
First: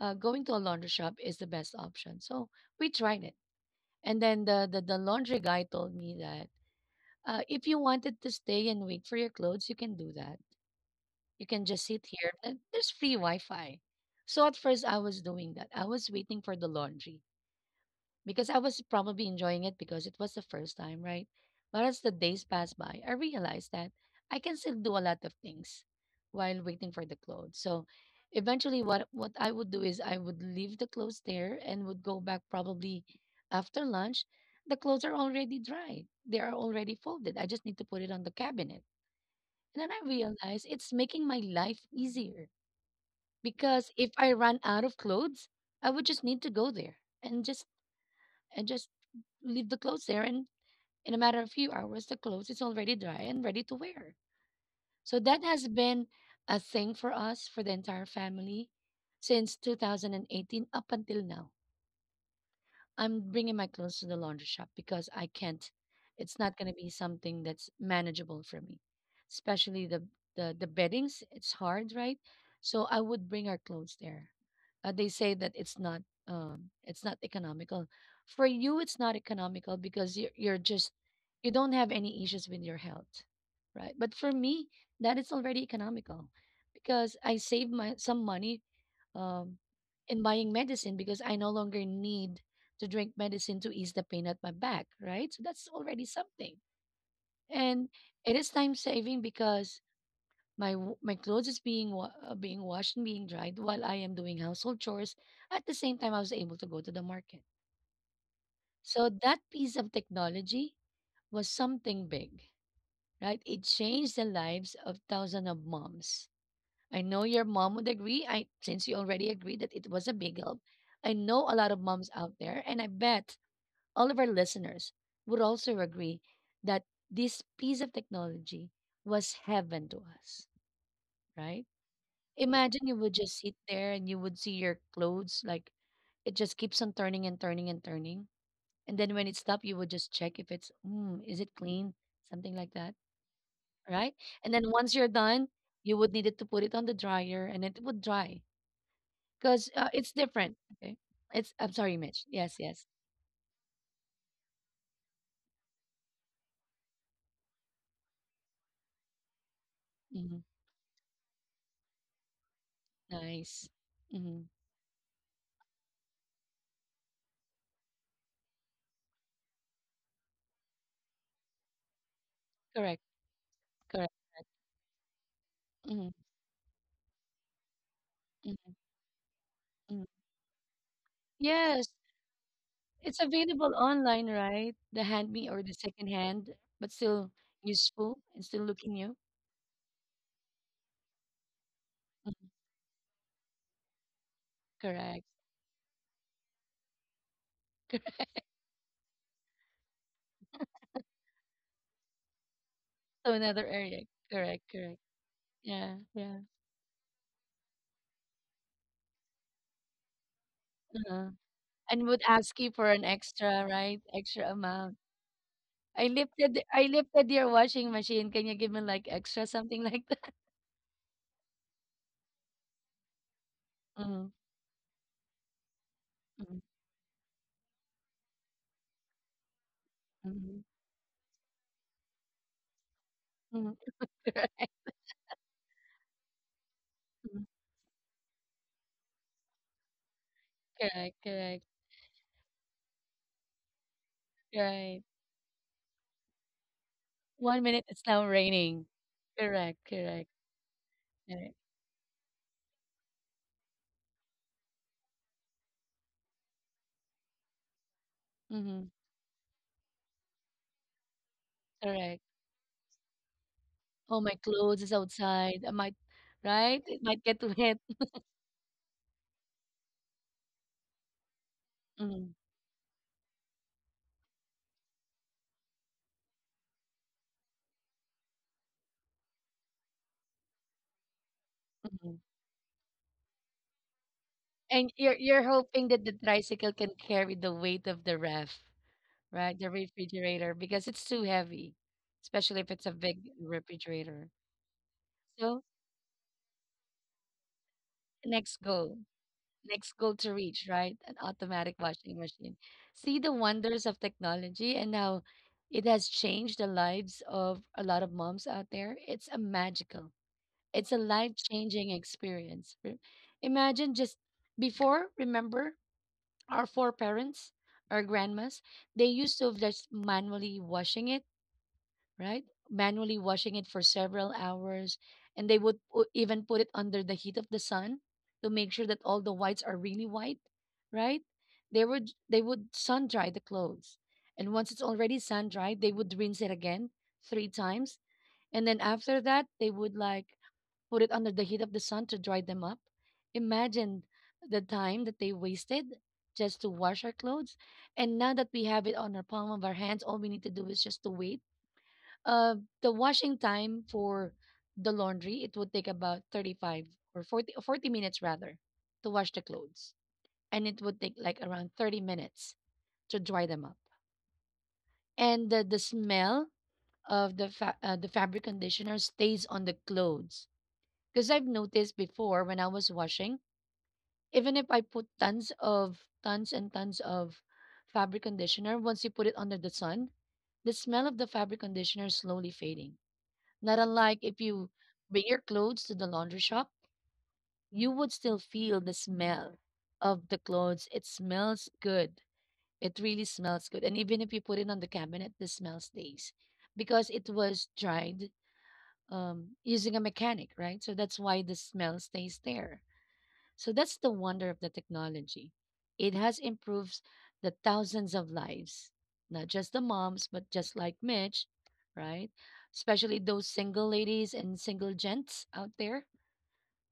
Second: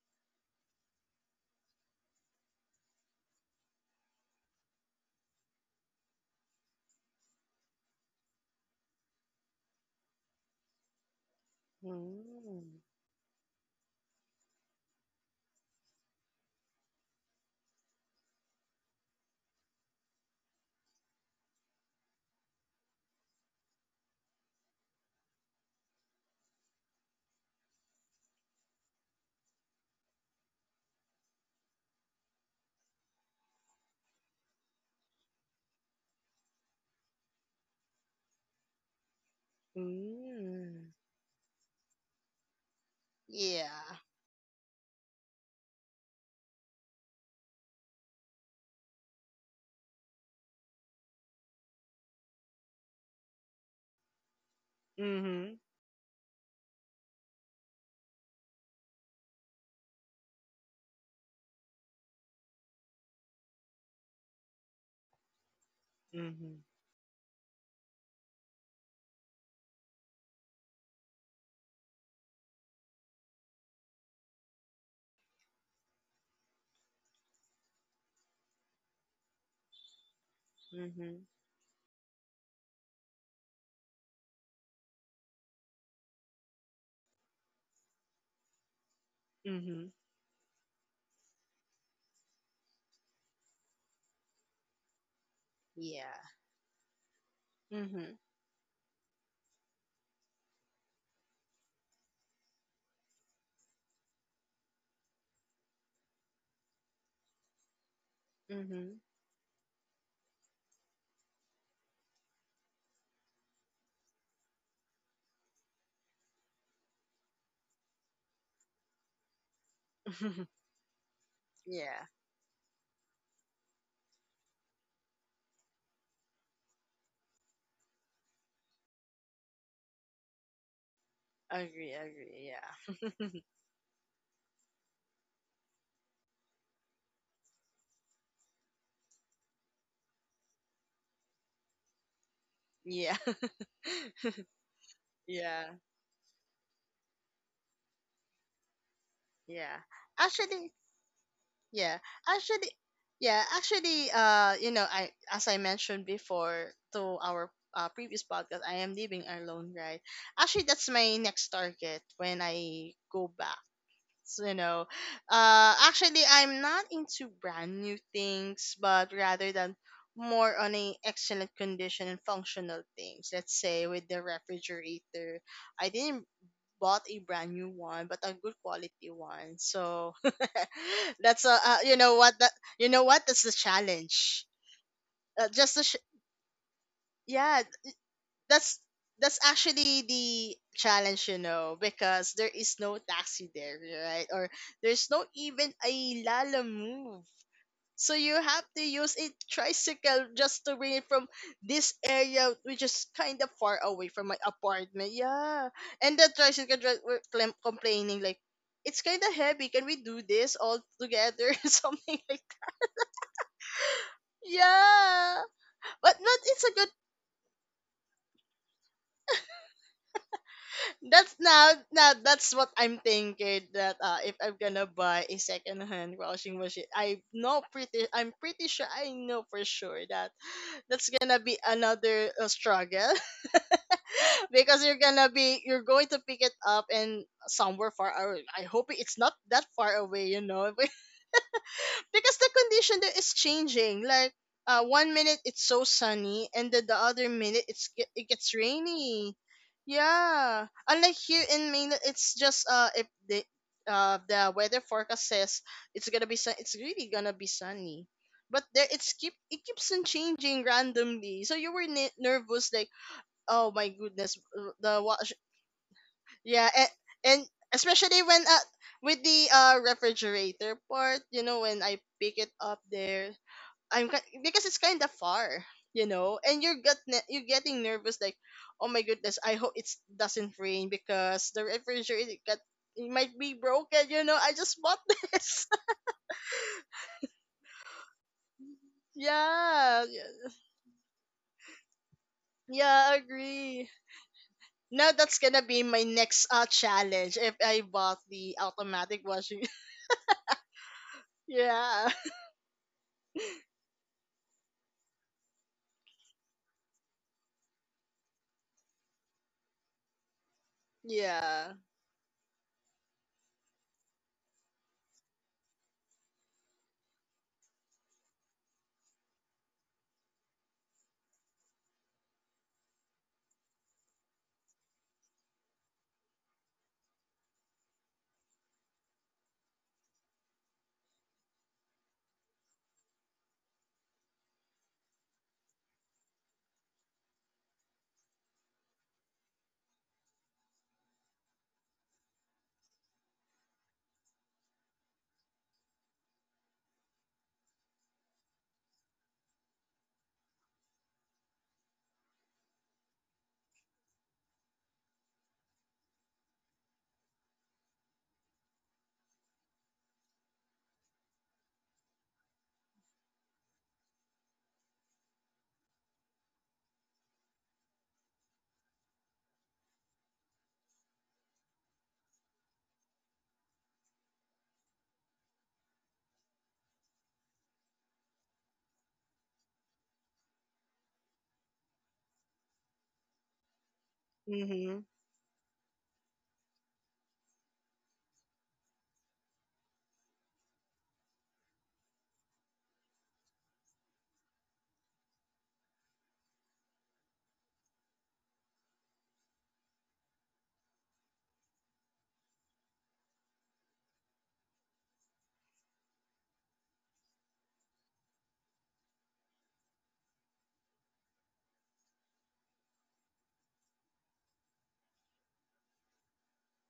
[SPEAKER 1] going to a laundry shop is the best option. So we tried it. And then the laundry guy told me that if you wanted to stay and wait for your clothes, you can do that. You can just sit here. And
[SPEAKER 2] Mm.
[SPEAKER 1] there's free Wi Fi. So at first, I was doing that. I was waiting for the laundry because I was probably enjoying it because it was the first time, right? But as the days pass by, I realized that I can still do a lot of things while waiting for the clothes. So eventually what I would do is I would leave the clothes there and would go back probably after lunch. The clothes are already dry. They are already folded. I just need to put it on the cabinet. And then I realized
[SPEAKER 2] Mm.
[SPEAKER 1] it's making my life easier because
[SPEAKER 2] Yeah.
[SPEAKER 1] if I run out of clothes, I would just need to go there and just and just leave the clothes there. And in a matter of few hours, the clothes is already dry and ready to wear. So that
[SPEAKER 2] Mhm.
[SPEAKER 1] has been a thing for us, for the entire family, since 2018 up until now. I'm bringing my clothes to the laundry shop because I can't, it's not
[SPEAKER 2] Mhm.
[SPEAKER 1] going to be something that's manageable for me. Especially the the beddings, it's hard, right? So I would bring our clothes there. They say that it's not economical. For you it's not economical because you are you're just
[SPEAKER 2] Mhm.
[SPEAKER 1] you don't have any issues with your health, right? But for me, that is already economical because I save my some money um
[SPEAKER 2] Mhm.
[SPEAKER 1] in buying medicine because I no longer need to drink medicine to ease the pain at my back, right? So that's already
[SPEAKER 2] Yeah.
[SPEAKER 1] something. And
[SPEAKER 2] Mhm.
[SPEAKER 1] it is time saving because my my clothes is being being washed and being dried while I am doing household chores. At the same time, I was able to go to the market.
[SPEAKER 2] Mhm.
[SPEAKER 1] So that piece of technology was something big, right? It changed the lives of thousands of moms. I know your mom would agree. I since you already agreed that it was a big help. I know a lot of
[SPEAKER 2] Yeah.
[SPEAKER 1] moms out there, and I bet all of our listeners would also agree that this piece of technology was heaven to us, right?
[SPEAKER 2] Agree. Agree.
[SPEAKER 1] Imagine you
[SPEAKER 2] Yeah.
[SPEAKER 1] would just sit there and you would see your clothes like it just keeps on turning and turning and turning. And then when it stopped, you would just check if it's, is it clean? Something like that,
[SPEAKER 2] Yeah.
[SPEAKER 1] right? And then once you're done,
[SPEAKER 2] Yeah.
[SPEAKER 1] you would need it to put it on the dryer and it would dry because
[SPEAKER 2] Yeah.
[SPEAKER 1] it's different.
[SPEAKER 2] Actually,
[SPEAKER 1] Okay. It's, I'm sorry,
[SPEAKER 2] yeah.
[SPEAKER 1] Mitch. Yes,
[SPEAKER 2] Actually,
[SPEAKER 1] yes.
[SPEAKER 2] yeah. Actually, I mentioned before to our previous podcast. I am living alone, right?
[SPEAKER 1] Hmm.
[SPEAKER 2] Actually, that's my next target when I go back.
[SPEAKER 1] Nice. Hmm.
[SPEAKER 2] So, actually, I'm not into brand new things, but rather than more on a excellent condition and functional
[SPEAKER 1] Correct,
[SPEAKER 2] things. Let's say with
[SPEAKER 1] correct.
[SPEAKER 2] the refrigerator, I
[SPEAKER 1] Mhm,
[SPEAKER 2] didn't bought a brand new one, but a good
[SPEAKER 1] mhm,
[SPEAKER 2] quality one.
[SPEAKER 1] mhm.
[SPEAKER 2] So, that's a
[SPEAKER 1] Yes,
[SPEAKER 2] you know what, that you know what,
[SPEAKER 1] it's
[SPEAKER 2] that's the
[SPEAKER 1] available online,
[SPEAKER 2] challenge.
[SPEAKER 1] right? The handmade or
[SPEAKER 2] Just
[SPEAKER 1] the
[SPEAKER 2] the
[SPEAKER 1] second hand, but still
[SPEAKER 2] yeah,
[SPEAKER 1] useful and still
[SPEAKER 2] that's
[SPEAKER 1] looking new.
[SPEAKER 2] that's actually the challenge, because
[SPEAKER 1] Mhm,
[SPEAKER 2] there is no taxi there, right? Or there's no
[SPEAKER 1] correct.
[SPEAKER 2] even a Lala move. So you have to use a tricycle just to bring it from this area, which is
[SPEAKER 1] So
[SPEAKER 2] kind of
[SPEAKER 1] another
[SPEAKER 2] far
[SPEAKER 1] area.
[SPEAKER 2] away from my
[SPEAKER 1] Correct, correct.
[SPEAKER 2] apartment. Yeah,
[SPEAKER 1] Yeah,
[SPEAKER 2] and the
[SPEAKER 1] yeah.
[SPEAKER 2] tricycle driver were complaining like, "It's kind of heavy. Can we do this all
[SPEAKER 1] Uh-huh.
[SPEAKER 2] together?"
[SPEAKER 1] And would
[SPEAKER 2] Something like
[SPEAKER 1] ask you
[SPEAKER 2] that.
[SPEAKER 1] for an extra, right? Extra amount.
[SPEAKER 2] Yeah. But it's a good.
[SPEAKER 1] I lifted your washing machine. Can you give me like extra something like that?
[SPEAKER 2] That's now now that's what I'm thinking, that if I'm gonna buy a second hand washing
[SPEAKER 1] Mm-hmm,
[SPEAKER 2] machine, I'm pretty sure I know for sure that
[SPEAKER 1] mm-hmm,
[SPEAKER 2] that's gonna be another struggle,
[SPEAKER 1] mm-hmm. Correct,
[SPEAKER 2] because you're gonna be you're going to pick it up and
[SPEAKER 1] mhm.
[SPEAKER 2] somewhere far away. I hope it's not that far away.
[SPEAKER 1] Correct, correct.
[SPEAKER 2] Because the condition that is changing, like,
[SPEAKER 1] Right.
[SPEAKER 2] one minute it's so sunny and then the other minute
[SPEAKER 1] One minute it's
[SPEAKER 2] it
[SPEAKER 1] now
[SPEAKER 2] gets
[SPEAKER 1] raining.
[SPEAKER 2] rainy.
[SPEAKER 1] Correct, correct.
[SPEAKER 2] Yeah, unlike here
[SPEAKER 1] Correct.
[SPEAKER 2] in mainland, it's just, if the the weather forecast says it's really gonna be sunny, but there
[SPEAKER 1] Mhm,
[SPEAKER 2] it keeps on changing randomly, so you were
[SPEAKER 1] correct.
[SPEAKER 2] nervous like, "Oh my
[SPEAKER 1] "Oh,
[SPEAKER 2] goodness,
[SPEAKER 1] my clothes is
[SPEAKER 2] the
[SPEAKER 1] outside. I might",
[SPEAKER 2] yeah, and,
[SPEAKER 1] right? "It might
[SPEAKER 2] and
[SPEAKER 1] get wet."
[SPEAKER 2] especially when, with the refrigerator part, you know, when I pick
[SPEAKER 1] Mhm,
[SPEAKER 2] it up there, because it's kind of far, you know, and you're getting nervous like, "Oh my goodness, I hope it doesn't rain because the
[SPEAKER 1] mhm.
[SPEAKER 2] refrigerator got, it might be broken. I just bought
[SPEAKER 1] And you're
[SPEAKER 2] this.
[SPEAKER 1] hoping that the tricycle can carry the weight of the ref, right? The
[SPEAKER 2] Yeah, yeah,
[SPEAKER 1] refrigerator, because it's too heavy, especially if it's a
[SPEAKER 2] yeah,
[SPEAKER 1] big
[SPEAKER 2] agree.
[SPEAKER 1] refrigerator.
[SPEAKER 2] Now that's gonna
[SPEAKER 1] So,
[SPEAKER 2] be my next challenge if I bought the
[SPEAKER 1] next goal,
[SPEAKER 2] automatic washing.
[SPEAKER 1] next goal to reach, right? An automatic
[SPEAKER 2] Yeah,
[SPEAKER 1] washing machine. See the wonders of technology and how it has changed the lives of a lot of moms out there. It's a magical. It's a
[SPEAKER 2] yeah.
[SPEAKER 1] life-changing experience. Imagine just before, remember our foreparents, our grandmas, they used to just manually washing it, right? Manually washing it for several hours, and they would even put it under the heat of the sun to make sure that all the whites are really white, right? They would sun dry the clothes. And once it's already sun dried, they would rinse it again three times. And then after that, they would like put it under the heat of the sun to dry them up. Imagine the time that they wasted just to wash our clothes. And now that we have it on our palm of our hands, all we need to do is just to wait. Uh, the washing time for the laundry, it would take about 35 or 40, or 40 minutes rather to wash the clothes. And it would take like around 30 minutes to dry them up. And the smell of the, the fabric conditioner stays on the clothes. Because I've noticed before when I was washing, even if I put tons of tons and tons of fabric conditioner, once you put it under the sun, the smell of the fabric conditioner is slowly fading. Not unlike if you
[SPEAKER 2] Mm-hmm.
[SPEAKER 1] bring your clothes to the laundry shop, you would still feel the smell of the clothes. It smells good. It really smells good. And even if you put it on the cabinet, the smell stays because it was dried using a mechanic, right? So that's why the smell stays there. So that's the wonder of the technology. It has improved the thousands of lives, not just the moms, but just like Mitch, right? Especially those single ladies and single gents out there.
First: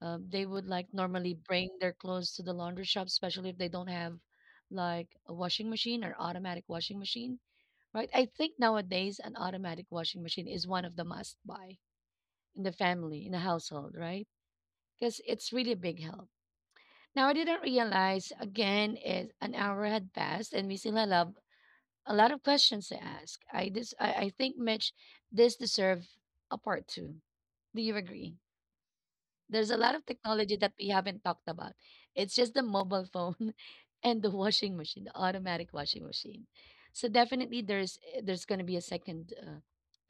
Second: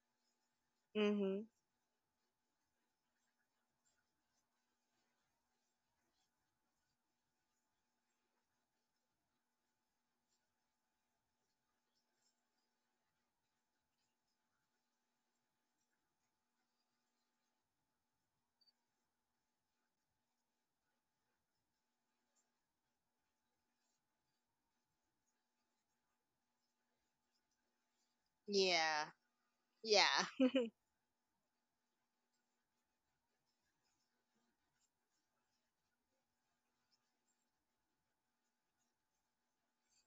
[SPEAKER 1] They would like normally
[SPEAKER 2] Mhm.
[SPEAKER 1] bring their clothes to the laundry shop, especially if they don't have like a washing machine or automatic washing machine, right? I think nowadays an automatic washing machine is one of the must buy in the family, in the household, right? Because it's really a big help. Now I didn't realize again is an hour had passed and we still had a lot of questions to ask. I this I think Mitch this deserve a part two. Do you agree?
[SPEAKER 2] Yeah.
[SPEAKER 1] There's a lot of
[SPEAKER 2] Yeah.
[SPEAKER 1] technology that we haven't talked about. It's just the mobile phone and the washing machine, the automatic washing machine. So definitely there's there's going to be a second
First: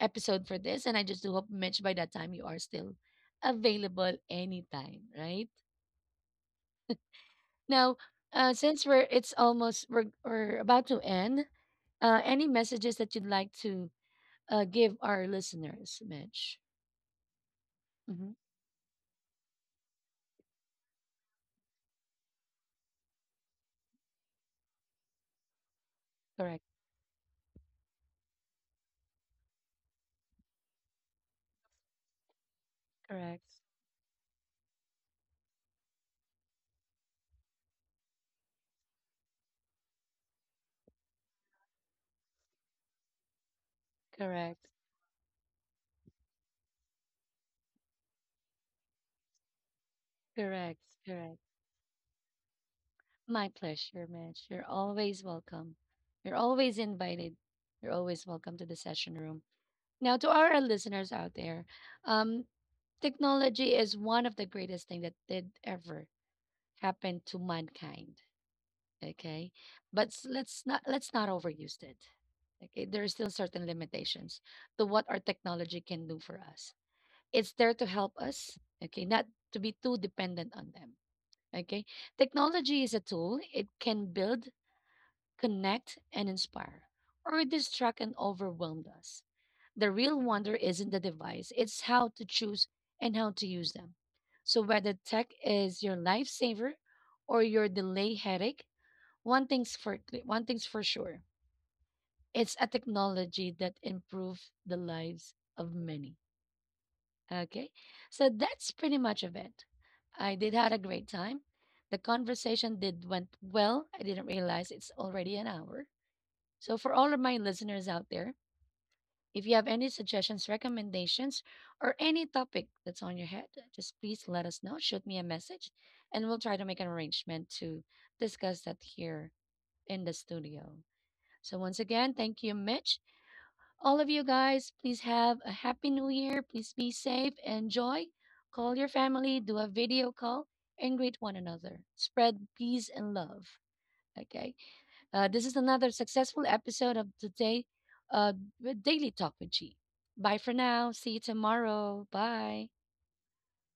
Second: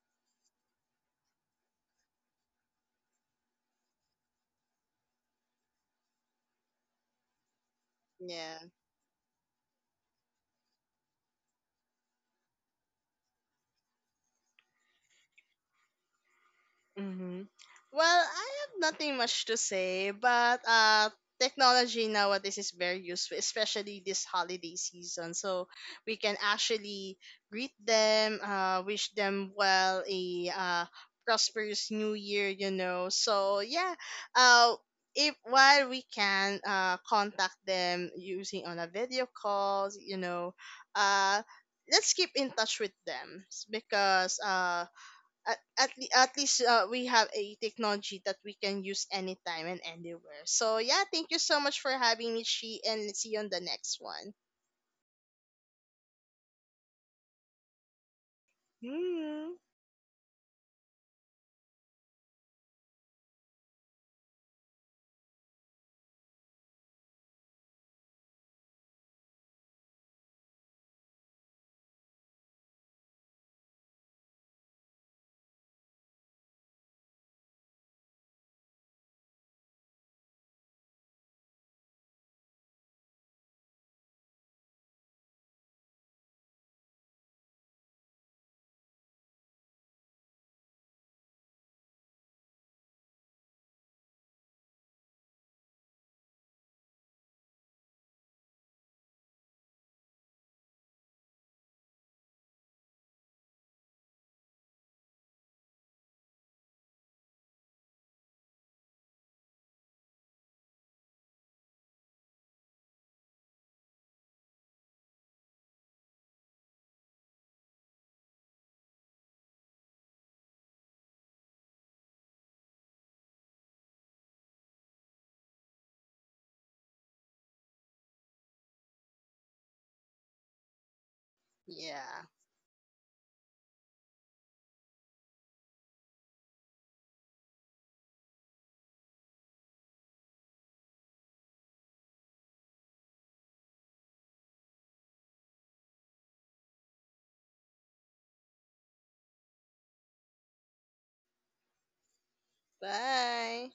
[SPEAKER 1] episode for this and I just do hope Mitch by that time you are still available anytime, right? Now,
[SPEAKER 2] Yeah.
[SPEAKER 1] since we're it's almost we're about to end, any messages that you'd like to give our listeners, Mitch?
[SPEAKER 2] Hmm. Well,
[SPEAKER 1] Hmm.
[SPEAKER 2] I have nothing much to say, but technology nowadays is very useful, especially this holiday season. So we can
[SPEAKER 1] Correct,
[SPEAKER 2] actually greet them, wish them well a uh, prosperous new year.
[SPEAKER 1] correct,
[SPEAKER 2] So yeah, uh, if while we can, contact them using on a video calls, uh, let's keep in touch with them, because
[SPEAKER 1] correct,
[SPEAKER 2] at least, we have a technology that we can use anytime and anywhere.
[SPEAKER 1] correct,
[SPEAKER 2] So yeah, thank
[SPEAKER 1] correct.
[SPEAKER 2] you so much for having me, Chi, and see you
[SPEAKER 1] My
[SPEAKER 2] on the next
[SPEAKER 1] pleasure,
[SPEAKER 2] one.
[SPEAKER 1] Mitch. You're always welcome. You're always invited. You're always welcome to the session room.
[SPEAKER 2] Hmm.
[SPEAKER 1] Now, to our listeners out there, um, technology is one of the greatest things that did ever happen to mankind. Okay. But let's not overuse it. Okay. There are still certain limitations to what our technology can do for us. It's there to help us, okay, not to be too dependent on them. Okay. Technology is a tool. It can build, connect, and inspire, or distract and overwhelm us. The real wonder isn't the device, it's how to choose and how to use them. So whether tech is your lifesaver or your delay headache, one thing's one thing's for sure. It's a technology that improves the lives of many. Okay? So that's pretty much of it. I did had a great time. The conversation did went well. I didn't realize it's already an hour. So for all of my listeners out there, if you have any suggestions, recommendations, or any topic that's on your head, just please let us know. Shoot me a message, and we'll try to make an arrangement to discuss that here in the studio. So, once again,
[SPEAKER 2] Yeah.
[SPEAKER 1] thank you, Mitch. All of you guys, please have a happy new year. Please be safe, enjoy, call your family, do a video call, and greet one another. Spread peace and love. Okay. This is another successful episode of today, uh, with Daily Talk with G. Bye for now. See you tomorrow. Bye.
[SPEAKER 2] Bye.